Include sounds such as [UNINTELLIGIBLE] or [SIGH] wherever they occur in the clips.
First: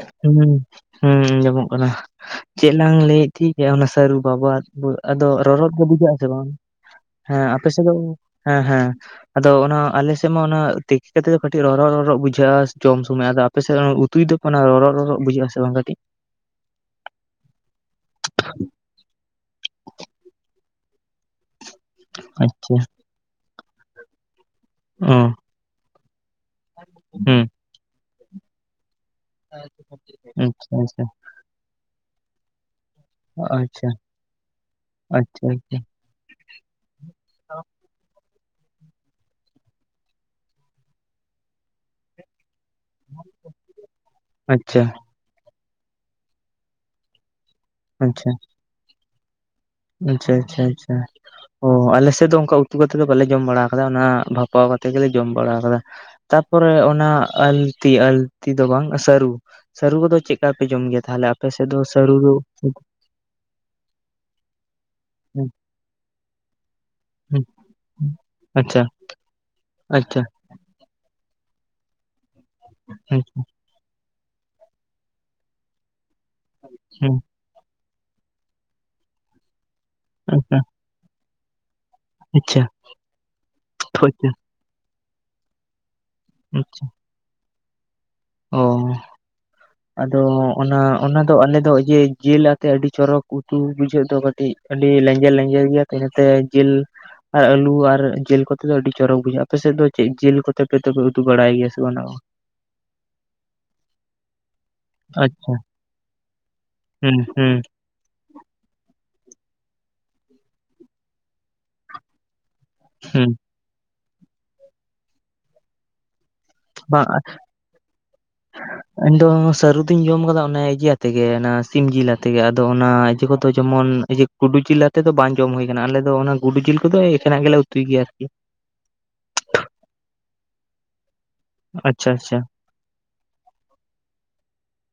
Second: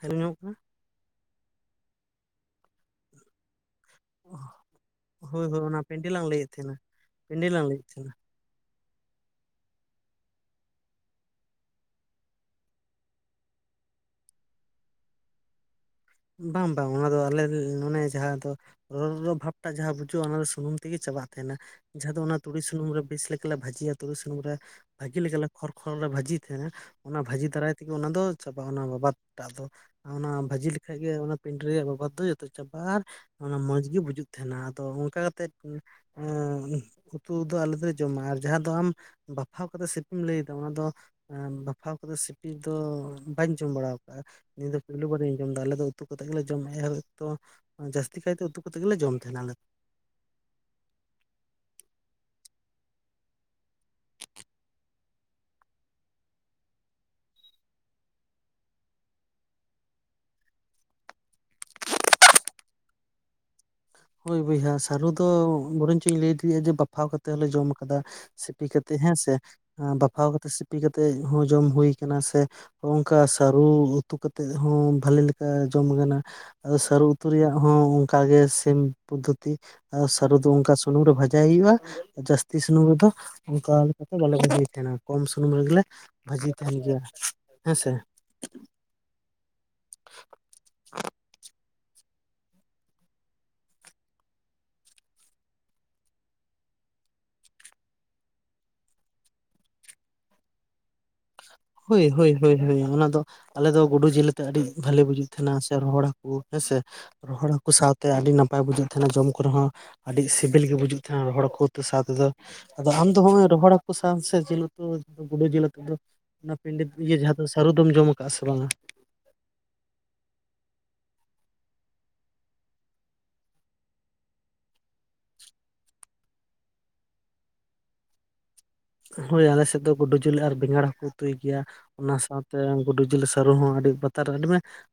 Hello ᱦᱩᱸ ᱧᱟᱢᱚᱜ ᱠᱟᱱᱟ ᱦᱩᱸ ᱟᱸᱡᱚᱢᱚᱜ ᱠᱟᱱᱟ ᱪᱮᱫ ᱞᱟᱝ ᱞᱮ ᱴᱷᱤᱠ ᱜᱮᱭᱟ ᱚᱱᱟ ᱥᱟᱹᱨᱩ ᱵᱟᱵᱟᱫ ᱟᱫᱚ ᱦᱳᱭ ᱦᱳᱭ ᱨᱚᱼᱨᱚᱫ ᱚᱱᱟ ᱜᱮ ᱯᱮᱱᱰᱮᱞ ᱵᱩᱡᱷᱟᱹᱜ ᱟᱥᱮ ᱞᱟᱝ ᱞᱟᱹᱭᱮᱫ ᱵᱟᱝ ᱛᱟᱦᱮᱱᱟ ᱦᱮᱸ ᱯᱮᱱᱰᱮᱞ ᱞᱟᱝ ᱟᱯᱮ ᱥᱮᱫ ᱞᱟᱹᱭᱮᱫ ᱫᱚ ᱛᱟᱦᱮᱱᱟ ᱦᱮᱸ ᱦᱮᱸ ᱟᱫᱚ ᱚᱱᱟ ᱟᱞᱮᱥᱮᱫ ᱢᱟ ᱚᱱᱟ ᱛᱮᱠᱤ ᱠᱟᱛᱮᱫ ᱫᱚ ᱠᱟᱹᱴᱤᱡ ᱨᱚ ᱨᱚᱼᱨᱚᱜ ᱵᱩᱡᱷᱟᱹᱜᱼᱟ ᱡᱚᱢ ᱥᱩᱢᱚᱭ ᱟᱫᱚ ᱟᱯᱮᱥᱮᱫ ᱛᱩᱭ [UNINTELLIGIBLE] ᱟᱱᱟ ᱨᱚᱼᱨᱚᱜ ᱨᱚᱨᱚᱜ ᱵᱩᱡᱷᱟᱹᱜ ᱟᱥᱮ ᱵᱟᱝ ᱠᱟᱹᱴᱤᱡ ᱵᱟᱝ ᱵᱟᱝ ᱚᱱᱟ ᱫᱚ ᱟᱞᱮ ᱚᱱᱮ ᱡᱟᱦᱟᱸ ᱫᱚ [INAUDIBLE] ᱵᱷᱟᱵ ᱴᱟ ᱡᱟᱦᱟᱸ ᱵᱩᱡᱩᱜᱼᱟ ᱚᱱᱟ ᱫᱚ ᱥᱩᱱᱩᱢ ᱛᱤᱜᱤ ᱪᱟᱵᱟᱜ ᱛᱟᱦᱮᱸᱱᱟ ᱡᱟᱦᱟᱸ ᱫᱚ ᱚᱱᱟ ᱛᱩᱲᱤ ᱟᱪᱪᱷᱟ ᱥᱩᱱᱩᱢ ᱨᱮ ᱵᱮᱥ ᱞᱮᱠᱟᱞᱮ ᱵᱷᱟᱹᱡᱤᱭᱟ ᱛᱩᱲᱤ ᱥᱩᱱᱩᱢ ᱨᱮ ᱚ ᱵᱷᱟᱹᱜᱤ ᱞᱮᱠᱟᱞᱮ ᱠᱷᱚᱨ ᱠᱷᱚᱨ ᱞᱮ ᱵᱷᱟᱹᱡᱤ ᱛᱟᱦᱮᱸᱱᱟ ᱚᱱᱟ ᱦᱩᱸ ᱵᱷᱟᱹᱡᱤ ᱫᱟᱨᱟᱭ ᱛᱮᱜᱮ ᱚᱱᱟ ᱫᱚ ᱪᱟᱵᱟᱜᱼᱟ ᱚᱱᱟ ᱵᱟᱵᱟᱫ ᱴᱟᱜ ᱫᱚ ᱚᱱᱟ ᱵᱷᱟᱹᱡᱤ ᱟᱪᱪᱷᱟ ᱞᱮᱠᱷᱟᱡ ᱟᱪᱪᱷᱟ ᱜᱮ ᱚᱱᱟ [UNINTELLIGIBLE] ᱨᱮᱭᱟᱜ ᱵᱟᱵᱚᱫ ᱫᱚ ᱡᱚᱛᱚ ᱪᱟᱵᱟᱨ ᱢᱚᱸᱡᱽ ᱟᱪᱪᱷᱟ ᱜᱮ ᱵᱩᱡᱩᱜ ᱛᱟᱦᱮᱸᱱᱟ ᱟᱫᱚ ᱚᱱᱠᱟ ᱠᱟᱛᱮᱜ ᱟᱪᱪᱷᱟ ᱩᱛᱩ ᱫᱚ ᱟᱞᱮ ᱫᱚᱞᱮ ᱡᱚᱢᱟ ᱟᱨ ᱡᱟᱦᱟᱸ ᱫᱚ ᱟᱢ ᱵᱟᱯᱷᱟᱣ ᱠᱟᱛᱮᱜ ᱥᱤᱯᱤᱢ ᱞᱟᱹᱭᱫᱟ ᱚᱱᱟ ᱫᱚ ᱵᱟᱯᱷᱟᱣ ᱠᱟᱛᱮ ᱫᱚ ᱵᱟᱹᱧ ᱡᱚᱢ ᱵᱟᱲᱟ ᱠᱟᱜᱼᱟ ᱱᱤᱭᱟᱹ ᱫᱚ ᱟᱪᱪᱷᱟ ᱟᱪᱪᱷᱟ ᱯᱩᱭᱞᱩ ᱵᱟᱨ ᱡᱚᱢ ᱫᱚ ᱟᱞᱮ ᱫᱚ ᱩᱛᱩ ᱠᱟᱛᱮᱫ ᱜᱮᱭᱟᱞᱮ ᱟᱞᱮ ᱫᱚ ᱟᱪᱪᱷᱟ ᱡᱟᱹᱥᱛᱤ ᱠᱟᱭᱛᱮ ᱩᱛᱩ ᱠᱟᱛᱮᱫ ᱜᱮᱞᱮ ᱡᱚᱢ ᱛᱟᱦᱮᱱᱟ ᱟᱞᱮ ᱟᱪᱪᱷᱟ ᱟᱪᱪᱷᱟ ᱟᱪᱪᱷᱟ ᱚ ᱟᱞᱮᱥᱮᱫ ᱫᱚ ᱚᱱᱠᱟ ᱩᱛᱩ ᱠᱟᱛᱮᱫ ᱫᱚ ᱵᱟᱞᱮ ᱡᱚᱢ ᱵᱟᱲᱟ ᱟᱠᱟᱫᱟ ᱚᱱᱟ ᱵᱷᱟᱯᱟᱣ ᱠᱟᱛᱮ ᱜᱮᱞᱮ ᱡᱚᱢ ᱵᱟᱲᱟ ᱟᱠᱟᱫᱟ ᱛᱟᱯᱚᱨᱮ ᱚᱱᱟ ᱟᱞᱛᱤ ᱟᱞᱛᱤ ᱫᱚ ᱵᱟᱝ ᱥᱟᱹᱨᱩ ᱥᱟᱹᱨᱩ ᱠᱚᱫᱚ ᱪᱮᱫ ᱠᱟ ᱯᱮ ᱡᱚᱢ ᱜᱮᱭᱟ ᱛᱟᱦᱚᱞᱮ ᱟᱯᱮ ᱥᱮᱫ ᱫᱚ ᱥᱟᱹᱨᱩ ᱫᱚ ᱦᱳᱭ ᱵᱚᱭᱦᱟ ᱟᱹᱞᱩ ᱫᱚ ᱵᱚᱨᱚᱱᱪᱚᱭ ᱞᱟᱹᱭ [UNINTELLIGIBLE] ᱡᱮ ᱵᱟᱯᱷᱟᱣ ᱠᱟᱛᱮ ᱦᱚᱞᱮ ᱡᱚᱢ ᱠᱟᱫᱟ ᱥᱤᱯᱤ ᱟᱪᱪᱷᱟ ᱠᱟᱛᱮ ᱦᱮᱸᱥᱮ ᱟᱪᱪᱷᱟ ᱵᱟᱯᱷᱟᱣ ᱠᱟᱛᱮᱜ ᱥᱤᱯᱤ ᱠᱟᱛᱮᱜ ᱦᱚᱸ ᱡᱚᱢ ᱦᱩᱭ ᱠᱟᱱᱟ ᱥᱮ ᱚᱝᱠᱟ ᱟᱪᱪᱷᱟ ᱥᱟᱹᱨᱩ ᱚᱛᱩ ᱠᱟᱛᱮᱜ ᱦᱚᱸ ᱵᱟᱹᱞᱞᱤ ᱞᱮᱠᱟ ᱡᱚᱢ ᱜᱟᱱᱚᱟ ᱟᱫᱚ ᱥᱟᱹᱨᱩ ᱩᱛᱩ ᱨᱮᱭᱟᱜ ᱦᱚᱸ ᱚᱱᱠᱟ ᱜᱮ ᱥᱮᱢ ᱯᱚᱫᱽᱫᱷᱚᱛᱤ ᱥᱟᱹᱨᱩ ᱫᱚ ᱚᱱᱠᱟ ᱥᱩᱱᱩᱢ ᱨᱮ ᱵᱷᱟᱡᱟᱭ ᱦᱩᱭᱩᱜᱼᱟ᱾ ᱡᱟᱹᱥᱛᱤ ᱟᱪᱪᱷᱟ ᱥᱩᱱᱩᱢ ᱨᱮᱫᱚ ᱚᱱᱠᱟ ᱵᱟᱞᱮ ᱟᱪᱪᱷᱟ ᱵᱷᱟᱡᱤᱭᱮᱫ ᱛᱟᱦᱮᱱᱟ, ᱠᱚᱢ ᱥᱩᱱᱩᱢ ᱨᱮ ᱜᱮᱞᱮ ᱵᱷᱟᱹᱡᱤ ᱛᱟᱦᱮᱱ ᱜᱮᱭᱟ ᱦᱮᱸ ᱥᱮ ᱚᱻ [UNINTELLIGIBLE] ᱟᱫᱚ ᱚᱱᱟ ᱚᱱᱟ ᱫᱚ ᱟᱞᱮᱫᱚ ᱤᱭᱟᱹ ᱡᱤᱞ ᱟᱛᱮ ᱟᱹᱰᱤ ᱪᱚᱨᱚᱠ ᱩᱛᱩ ᱵᱩᱡᱷᱟᱹᱜ ᱫᱚ ᱠᱟᱹᱴᱤᱡ ᱟᱹᱰᱤ ᱞᱮᱸᱡᱮᱨ ᱞᱮᱸᱡᱮᱨ ᱜᱮᱭᱟ ᱛᱚ ᱤᱱᱟᱹᱛᱮ ᱡᱤᱞ ᱟᱨ ᱟᱞᱩ ᱟᱨ ᱡᱮᱞ ᱠᱚᱛᱮ ᱫᱚ ᱟᱹᱰᱤ ᱪᱚᱨᱚᱠ ᱵᱩᱡᱷᱟᱹᱜᱼᱟ ᱟᱯᱮ ᱥᱮᱫ ᱫᱚ ᱪᱮᱫ ᱡᱮᱞ ᱠᱚᱛᱮ ᱯᱮ ᱩᱛᱜ ᱵᱟᱲᱟᱭ ᱜᱮᱭᱟ? ᱵᱟᱝ ᱦᱳᱭ ᱦᱳᱭ ᱦᱳᱭ ᱚᱱᱟ ᱫᱚ ᱟᱞᱮ ᱫᱚ ᱜᱩᱰᱩ ᱡᱤᱞ ᱟᱮᱛ ᱟᱹᱰᱤ ᱵᱷᱟᱞᱤ ᱵᱩᱡᱩᱜ ᱟᱪᱪᱷᱟ, ᱛᱟᱦᱮᱱᱟ᱾ ᱨᱚᱦᱚᱲ ᱦᱟᱠᱩ ᱦᱮᱸᱥᱮ ᱦᱩᱸ ᱨᱚᱦᱚᱲ ᱦᱩᱸ ᱦᱟᱠᱩ ᱥᱟᱶ ᱛᱮ ᱟᱹᱰᱤ ᱱᱟᱯᱟᱭ ᱵᱩᱡᱟᱹᱜ ᱛᱟᱦᱮᱸᱱᱟ ᱡᱚᱢ ᱠᱚᱨᱮ ᱦᱚᱸ ᱟᱹᱰᱤ ᱥᱮᱵᱮᱞ ᱜᱮ ᱵᱩᱡᱩᱜ [UNINTELLIGIBLE] ᱦᱚᱲ ᱠᱚ ᱥᱟᱶ ᱛᱮᱫᱚ ᱟᱫᱚ ᱟᱢ ᱫᱚ ᱦᱩᱸ ᱜᱚᱢᱠᱮ ᱨᱚᱦᱚᱲ ᱦᱟᱠᱩ ᱥᱟᱸᱣ ᱥᱮ ᱡᱤᱞ ᱩᱛᱩ ᱜᱩᱰᱩ ᱡᱤᱞ ᱩᱛᱩ ᱫᱚ ᱚᱱᱟ ᱯᱤᱰᱤᱮᱛ ᱤᱭᱟᱹ ᱡᱟᱦᱟᱸ ᱫᱚ ᱥᱟᱹᱨᱩ ᱫᱚᱢ ᱡᱚᱢ ᱟᱠᱟᱟᱜᱼᱟ ᱥᱮ ᱵᱟᱝᱟ? ᱤᱧᱫᱚ ᱥᱟᱹᱨᱩ ᱫᱩᱧ ᱡᱚᱢ ᱟᱠᱟᱫᱟ ᱚᱱᱮ ᱤᱭᱟ ᱟᱛᱮᱜᱮ ᱚᱱᱟ ᱥᱤᱢ ᱡᱤᱞ ᱟᱛᱮ ᱜᱮ ᱟᱫᱚ ᱚᱱᱟ ᱮᱤᱭᱟᱹ ᱠᱚᱫᱚ ᱡᱮᱢᱚᱱ ᱜᱩᱰᱩ ᱡᱤᱞ ᱟᱛᱮᱮᱫ ᱫᱚ ᱵᱟᱝ ᱡᱚᱢ ᱦᱩᱭ ᱟᱠᱟᱱᱟ ᱟᱞᱮ ᱫᱚ ᱚᱱᱟ ᱜᱩᱰᱩ ᱡᱤᱞ ᱠᱚᱫᱚ ᱮᱠᱷᱮᱱᱟᱜ ᱜᱮᱞᱮ ᱩᱛᱩᱭ ᱜᱮᱭᱟ ᱟᱨᱠᱤ᱾ ᱦᱳᱭ ᱟᱞᱮᱥᱮᱫ ᱫᱚ ᱜᱩᱰᱩ ᱡᱤᱞ ᱟᱨ ᱵᱮᱸᱜᱟᱲ ᱦᱚᱸᱠᱚ ᱩᱛᱩᱭ ᱜᱮᱭᱟ ᱟᱪᱪᱷᱟ ᱚᱱᱟ ᱟᱪᱪᱷᱟ ᱥᱟᱶᱛᱮ ᱜᱩᱰᱩ ᱡᱤᱞ ᱥᱟᱹᱨᱩ ᱦᱚᱸ ᱟᱹᱰᱤ ᱵᱟᱛᱟᱨ ᱨᱮ ᱟᱹᱰᱤ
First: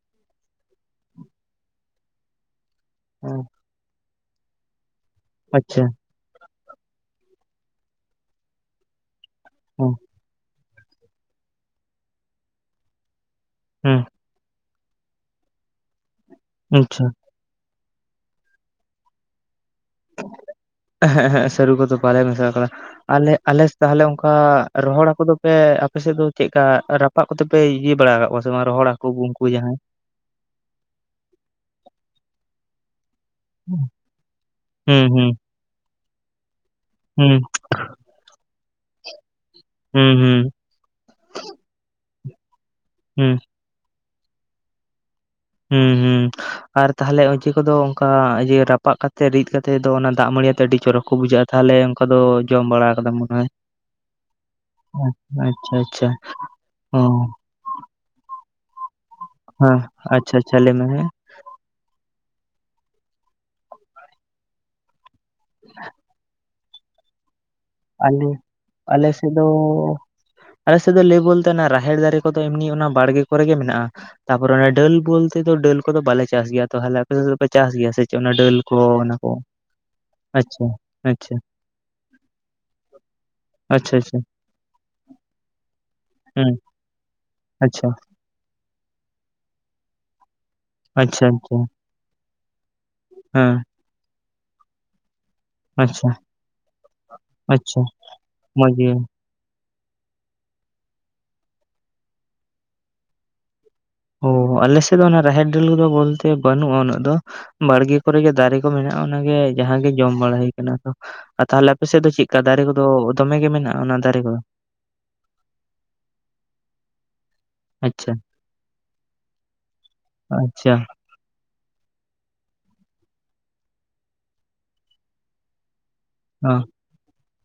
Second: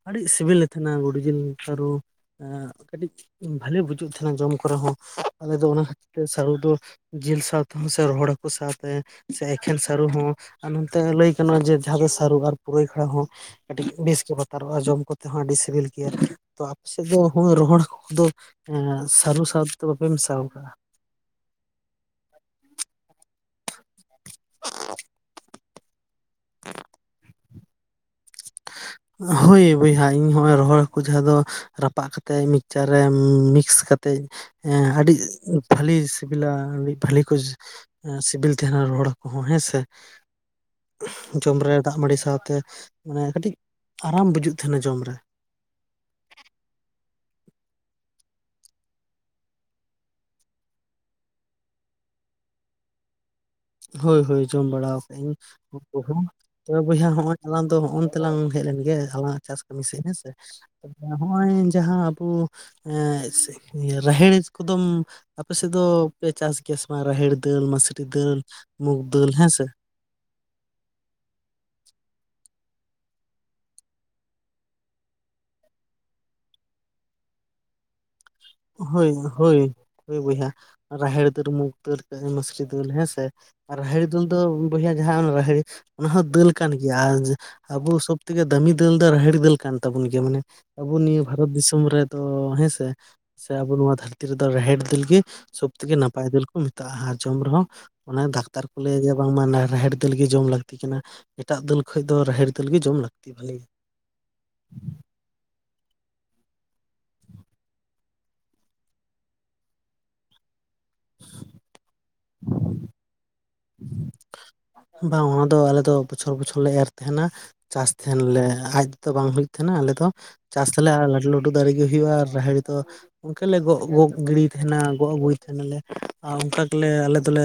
ᱟᱹᱰᱤ ᱥᱤᱵᱤᱞᱮ ᱛᱟᱦᱮᱱᱟ ᱜᱳᱰᱩ ᱡᱤᱞ ᱥᱟᱹᱨᱩ᱾ ᱠᱟᱹᱴᱤᱡ ᱦᱮᱸ ᱵᱷᱟᱞᱤ ᱵᱩᱡᱩᱜ ᱛᱟᱦᱮᱱᱟ ᱡᱚᱢ ᱠᱚᱨᱮ ᱦᱚᱸ, ᱟᱞᱮ ᱫᱚ ᱟᱪᱪᱷᱟ ᱚᱱᱟ ᱥᱟᱹᱨᱩ ᱫᱚ ᱡᱤᱞ ᱥᱟᱶᱛᱮᱦ ᱥᱮ ᱨᱚᱦᱚᱲ ᱦᱟᱹᱠᱩ ᱥᱟᱶᱛᱮ ᱥᱮ ᱮᱠᱷᱮᱱ ᱦᱮᱸ ᱥᱟᱹᱨᱩ ᱦᱚᱸ ᱟᱨ ᱱᱚᱱᱛᱮ ᱞᱟᱹᱭ ᱜᱟᱱ ᱡᱮ ᱡᱟᱦᱟᱸ ᱫᱚ ᱥᱟᱨᱩ ᱟᱨ ᱯᱩᱨᱟᱹᱭ ᱠᱷᱲᱟ ᱦᱚᱸ ᱠᱟᱹᱴᱤᱡ ᱦᱮᱸ ᱵᱮᱥ ᱜᱮ ᱵᱟ ᱟᱨᱚ ᱟᱸᱡᱚᱢ ᱠᱚᱛᱮ ᱦᱚᱸ ᱟᱹᱰᱤ ᱥᱤᱵᱤᱞ ᱜᱮᱭᱟ ᱛᱚ ᱟᱯᱮ ᱟᱪᱪᱷᱟ ᱥᱮᱫ ᱫᱚ ᱦᱳᱭ ᱨᱚᱦᱚᱲ ᱦᱟᱹᱠᱩ ᱠᱚᱫᱚ ᱮ ᱥᱟᱹᱨᱩ ᱥᱟᱶ ᱛᱮᱫᱚ ᱵᱟᱯᱮ ᱢᱮᱥᱟᱣ ᱠᱟᱜᱼᱟ ᱮᱸᱦᱮᱜ ᱮᱸᱦᱮᱜ ᱥᱟᱹᱨᱩ ᱠᱚᱫᱚ ᱵᱟᱞᱮ ᱢᱮᱥᱟᱜ ᱠᱟᱱᱟ ᱟᱞᱮ ᱟᱞᱮ ᱛᱟᱦᱚᱞᱮ, ᱚᱱᱠᱟ ᱨᱚᱦᱚᱲ ᱦᱟᱹᱠᱩ ᱫᱚᱯᱮ ᱟᱯᱮ ᱥᱮᱫ ᱫᱚ ᱪᱮᱫ ᱞᱮᱠᱟ ᱨᱟᱯᱟᱜ ᱠᱚᱛᱮ ᱯᱮ ᱤᱭᱟᱹ ᱵᱟᱲᱟ ᱟᱠᱟᱫ ᱠᱚᱣᱟ ᱥᱮ ᱨᱚᱦᱚᱲ ᱟᱠᱚ ᱩᱱᱠᱩ ᱦᱳᱭ ᱡᱟᱦᱟᱸᱭ, ᱵᱚᱭᱦᱟ ᱤᱧ ᱱᱚᱜᱚᱭ ᱨᱚᱦᱚᱲ ᱦᱟᱹᱠᱩ ᱡᱟᱦᱟᱸ ᱫᱚ ᱨᱟᱯᱟᱜ ᱠᱟ ᱛᱮ ᱢᱤᱠᱥᱪᱟᱨ ᱨᱮ ᱢᱤᱠᱥ ᱠᱟᱛᱮᱫ ᱦᱩᱸ ᱟᱹᱰᱤ ᱦᱩᱸ ᱵᱷᱟᱹᱞᱤ ᱥᱤᱵᱤᱞᱟ, ᱵᱷᱟᱹᱞᱤ ᱠᱚ ᱦᱩᱸ ᱥᱤᱵᱤᱞ ᱛᱟᱦᱮᱸᱱᱟ ᱨᱚᱦᱚᱲ ᱦᱟᱹᱠᱩ ᱦᱚᱸ ᱦᱮᱸᱥᱮ ᱾ ᱦᱩᱸ ᱦᱩᱸ ᱡᱚᱢ ᱨᱮ ᱫᱟᱜ-ᱢᱟᱹᱲᱤ ᱥᱟᱶᱛᱮ ᱢᱟᱱᱮ ᱦᱩᱸ ᱠᱟᱹᱴᱤᱡ ᱟᱨᱟᱢ ᱵᱩᱡᱩᱜ ᱛᱟᱦᱮᱱᱟ ᱡᱚᱢ ᱨᱮ᱾ ᱦᱩᱸ ᱦᱩᱸ ᱟᱨ ᱛᱟᱦᱚᱞᱮ ᱚᱡᱮ ᱠᱚᱫᱚ ᱚᱱᱠᱟ ᱨᱟᱯᱟᱜ ᱠᱟᱛᱮᱜ ᱨᱤᱫ ᱠᱟᱛᱮᱜ ᱫᱚ ᱚᱱᱟ ᱫᱟᱜ ᱢᱟᱹᱲᱤᱭᱟᱛᱮ ᱟᱹᱰᱤ ᱪᱚᱨᱚᱠ ᱠᱚ ᱵᱩᱡᱷᱟᱹᱜᱼᱟ ᱛᱟᱦᱚᱞᱮ ᱚᱱᱠᱟ ᱫᱚ ᱡᱚᱢ ᱵᱟᱲᱟ ᱟᱠᱟᱫᱟ ᱢᱚᱱᱮ ᱦᱚᱭ, ᱦᱳᱭ ᱦᱳᱭ ᱡᱚᱢ ᱵᱟᱲᱟ ᱟᱠᱟᱜ ᱟᱹᱧ ᱟᱪᱪᱷᱟ ᱩᱱᱠᱩ ᱟᱪᱪᱷᱟ ᱦᱚᱸ ᱛᱚᱵᱮ ᱚ ᱵᱚᱭᱦᱟ ᱦᱚᱸᱜᱚᱭ ᱟᱞᱟᱝ ᱫᱚ ᱦᱚᱜ-ᱚ ᱱᱚᱛᱮᱞᱟᱝ ᱦᱮᱡ ᱞᱮᱱ ᱜᱮ ᱟᱞᱟᱝ ᱪᱟᱥ ᱠᱟᱹᱢᱤ ᱥᱮᱫ ᱦᱮᱸ ᱥᱮ ᱟᱪᱪᱷᱟ ᱟᱪᱪᱷᱟ ᱞᱟᱹᱭ ᱢᱮ ᱦᱮᱸ ᱱᱚᱜᱼᱚᱭ ᱡᱟᱦᱟᱸ ᱟᱵᱚ ᱨᱟᱦᱮᱲ ᱠᱚᱫᱚᱢᱼᱼ ᱟᱯᱮ ᱥᱮᱫ ᱫᱚᱯᱮ ᱪᱟᱥ ᱜᱮᱭᱟ ᱥᱮ ᱵᱟᱝ ᱨᱟᱦᱮᱲ ᱫᱟᱹᱞ ᱢᱟᱥᱨᱤ ᱟᱞᱮ ᱫᱟᱹᱞ, ᱢᱩᱜᱽ ᱟᱞᱮ ᱫᱟᱹᱞ ᱥᱮᱫ ᱫᱚ, ᱦᱮᱸ ᱥᱮ ᱚ, ᱟᱞᱮ ᱥᱮᱫ ᱫᱚ ᱞᱟᱹᱭ ᱵᱚᱞᱛᱮ ᱨᱟᱦᱮᱲ ᱫᱟᱨᱮᱹ ᱠᱚᱫᱚ ᱮᱢᱱᱤ ᱚᱱᱟ ᱵᱟᱲᱜᱮᱹ ᱠᱚᱨᱮ ᱜᱮ ᱢᱮᱱᱟᱜᱼᱟ᱾ ᱛᱟᱯᱚᱨ ᱚᱱᱟ ᱰᱟᱹᱞ ᱵᱚᱞᱛᱮ ᱫᱚ ᱰᱟᱹᱞ ᱠᱚᱫᱚ ᱵᱟᱞᱮ ᱪᱟᱥ ᱜᱮᱭᱟ ᱛᱟᱦᱚᱞᱮ ᱟᱯᱮ ᱥᱮᱫ ᱫᱚ ᱯᱮ ᱪᱟᱥ ᱜᱮᱭᱟ ᱥᱮ ᱪᱮᱫ ᱚᱱᱟ ᱰᱟᱹᱞ, ᱠᱚ ᱦᱳᱭ ᱚᱱᱟ ᱠᱚ ᱦᱳᱭ ᱦᱳᱭ ᱵᱚᱭᱦᱟ ᱟᱪᱪᱷᱟ ᱨᱟᱦᱮᱲ ᱟᱪᱪᱷᱟ ᱫᱟᱹᱞ ᱢᱩᱠᱷ ᱫᱟᱹᱞ ᱢᱟᱥᱨᱤ ᱫᱟᱹᱞ ᱦᱮᱸ ᱥᱮ, ᱟᱪᱪᱷᱟ ᱨᱟᱦᱮᱲ ᱟᱪᱪᱷᱟ ᱫᱟᱹᱞ ᱫᱚ ᱵᱚᱭᱦᱟ ᱡᱟᱦᱟᱸ ᱨᱟᱦᱮᱲ ᱚᱱᱟ ᱦᱚᱸ ᱫᱟᱹᱞ ᱦᱮᱸ ᱠᱟᱱ ᱜᱮᱭᱟ ᱟᱨ ᱟᱪᱪᱷᱟ ᱟᱵᱚ ᱥᱚᱵ ᱛᱮᱜᱮ ᱫᱟᱹᱢᱤ ᱫᱟᱹᱞ ᱫᱚ ᱨᱟᱦᱮᱲ ᱫᱟᱹᱞ ᱠᱟᱱ ᱛᱟᱵᱚᱱ ᱜᱮᱭᱟ ᱢᱟᱱᱮ, ᱟᱵᱚ ᱱᱤᱭᱟᱹ ᱟᱪᱪᱷᱟ ᱵᱷᱟᱨᱚᱛ ᱟᱪᱪᱷᱟ ᱫᱤᱥᱚᱢ ᱨᱮᱫᱚ ᱦᱮᱸᱥᱮ ᱥᱮ ᱦᱮᱸ ᱟᱵᱚ ᱱᱚᱣᱟ ᱫᱷᱟᱹᱨᱛᱤ ᱨᱮᱫᱚ ᱨᱟᱦᱮᱲ ᱫᱟᱹᱞ ᱜᱮ, ᱥᱚᱵ ᱛᱷᱮᱹᱠᱮ ᱟᱪᱪᱷᱟ ᱱᱟᱯᱟᱭ ᱫᱟᱹᱞ ᱠᱚ ᱢᱮᱛᱟᱜᱼᱟ ᱟᱨ ᱡᱚᱢ ᱨᱮᱦᱚᱸ ᱟᱪᱪᱷᱟ ᱚᱱᱟ ᱰᱟᱠᱛᱟᱨ ᱢᱚᱡᱽ ᱠᱚ ᱜᱮ ᱞᱟᱹᱭᱟ ᱡᱮ ᱵᱟᱝᱢᱟ ᱨᱟᱦᱮᱲ ᱫᱟᱹᱞ ᱜᱮ ᱡᱚᱢ ᱞᱟᱹᱠᱛᱤ ᱠᱟᱱᱟ ᱮᱴᱟᱜ ᱫᱟᱹᱞ ᱠᱷᱚᱱ ᱫᱚ ᱨᱟᱦᱮᱲ ᱫᱟᱹᱞ ᱜᱮ ᱡᱚᱢ ᱞᱟᱹᱠᱛᱤ ᱵᱷᱟᱹᱞᱤᱭᱟ ᱾ ᱚ ᱟᱞᱮ ᱥᱮᱫ ᱫᱚ ᱚᱱᱟ ᱨᱟᱦᱮᱲ ᱰᱟᱹᱞ ᱠᱚᱫᱚ ᱵᱚᱞᱛᱮ ᱵᱟᱹᱱᱩᱜᱼᱟ ᱩᱱᱟᱹᱜ ᱫᱚ, ᱵᱟᱲᱜᱮ ᱠᱚᱨᱮ ᱜᱮ ᱫᱟᱨᱮ ᱠᱚ ᱢᱮᱱᱟᱜᱼᱟ, ᱚᱱᱟᱜᱮ ᱡᱟᱸᱦᱟᱸ ᱜᱮ ᱡᱚᱢ ᱵᱟᱲᱟ ᱦᱩᱭ ᱟᱠᱟᱱᱟ ᱟᱫᱚ ᱾ ᱟᱨ ᱛᱟᱦᱚᱞᱮ ᱟᱯᱮ ᱥᱮᱫ ᱫᱚ ᱪᱮᱫ ᱫᱟᱨᱮ ᱠᱚ ᱫᱚ ᱫᱚᱢᱮ ᱜᱮ ᱢᱮᱱᱟᱜᱼᱟ ᱚᱱᱟ ᱫᱟᱨᱮ ᱠᱚᱫᱚ ᱵᱟᱝ ᱚᱱᱟ ᱫᱚ ᱟᱞᱮ ᱫᱚ ᱵᱚᱪᱷᱚᱨ ᱵᱚᱪᱷᱚᱨ ᱞᱮ ᱮᱨ ᱛᱟᱦᱮᱱᱟ ᱾ ᱪᱟᱥ ᱟᱪᱪᱷᱟ ᱛᱟᱦᱮᱸᱱ ᱞᱮ ᱟᱡ ᱛᱮᱫᱚ ᱵᱟᱝ ᱦᱩᱭᱩᱜ ᱛᱟᱦᱮᱸᱱᱟ ᱟᱞᱮᱫᱚ ᱪᱟᱥ ᱟᱪᱪᱷᱟ ᱛᱟᱞᱮ ᱟᱨᱚ ᱞᱟᱹᱴᱩ ᱞᱟᱹᱴᱩ ᱞᱟᱹᱴᱩ ᱫᱟᱨᱮ ᱜᱮ ᱦᱩᱭᱩᱜᱼᱟ ᱟᱨ ᱨᱟᱦᱮᱲ ᱫᱚ ᱚᱱᱠᱟ ᱞᱮ ᱜᱚᱜ ᱜᱚᱜ ᱜᱤᱲᱤᱭ ᱛᱟᱦᱮᱸᱱᱟ ᱜᱚᱜ ᱟᱹᱜᱩᱭ ᱛᱟᱦᱮᱸᱱᱟᱞᱮ ᱾ ᱟᱨ ᱚ ᱚᱱᱠᱟ ᱜᱮᱞᱮ ᱟᱞᱮ ᱫᱚᱞᱮ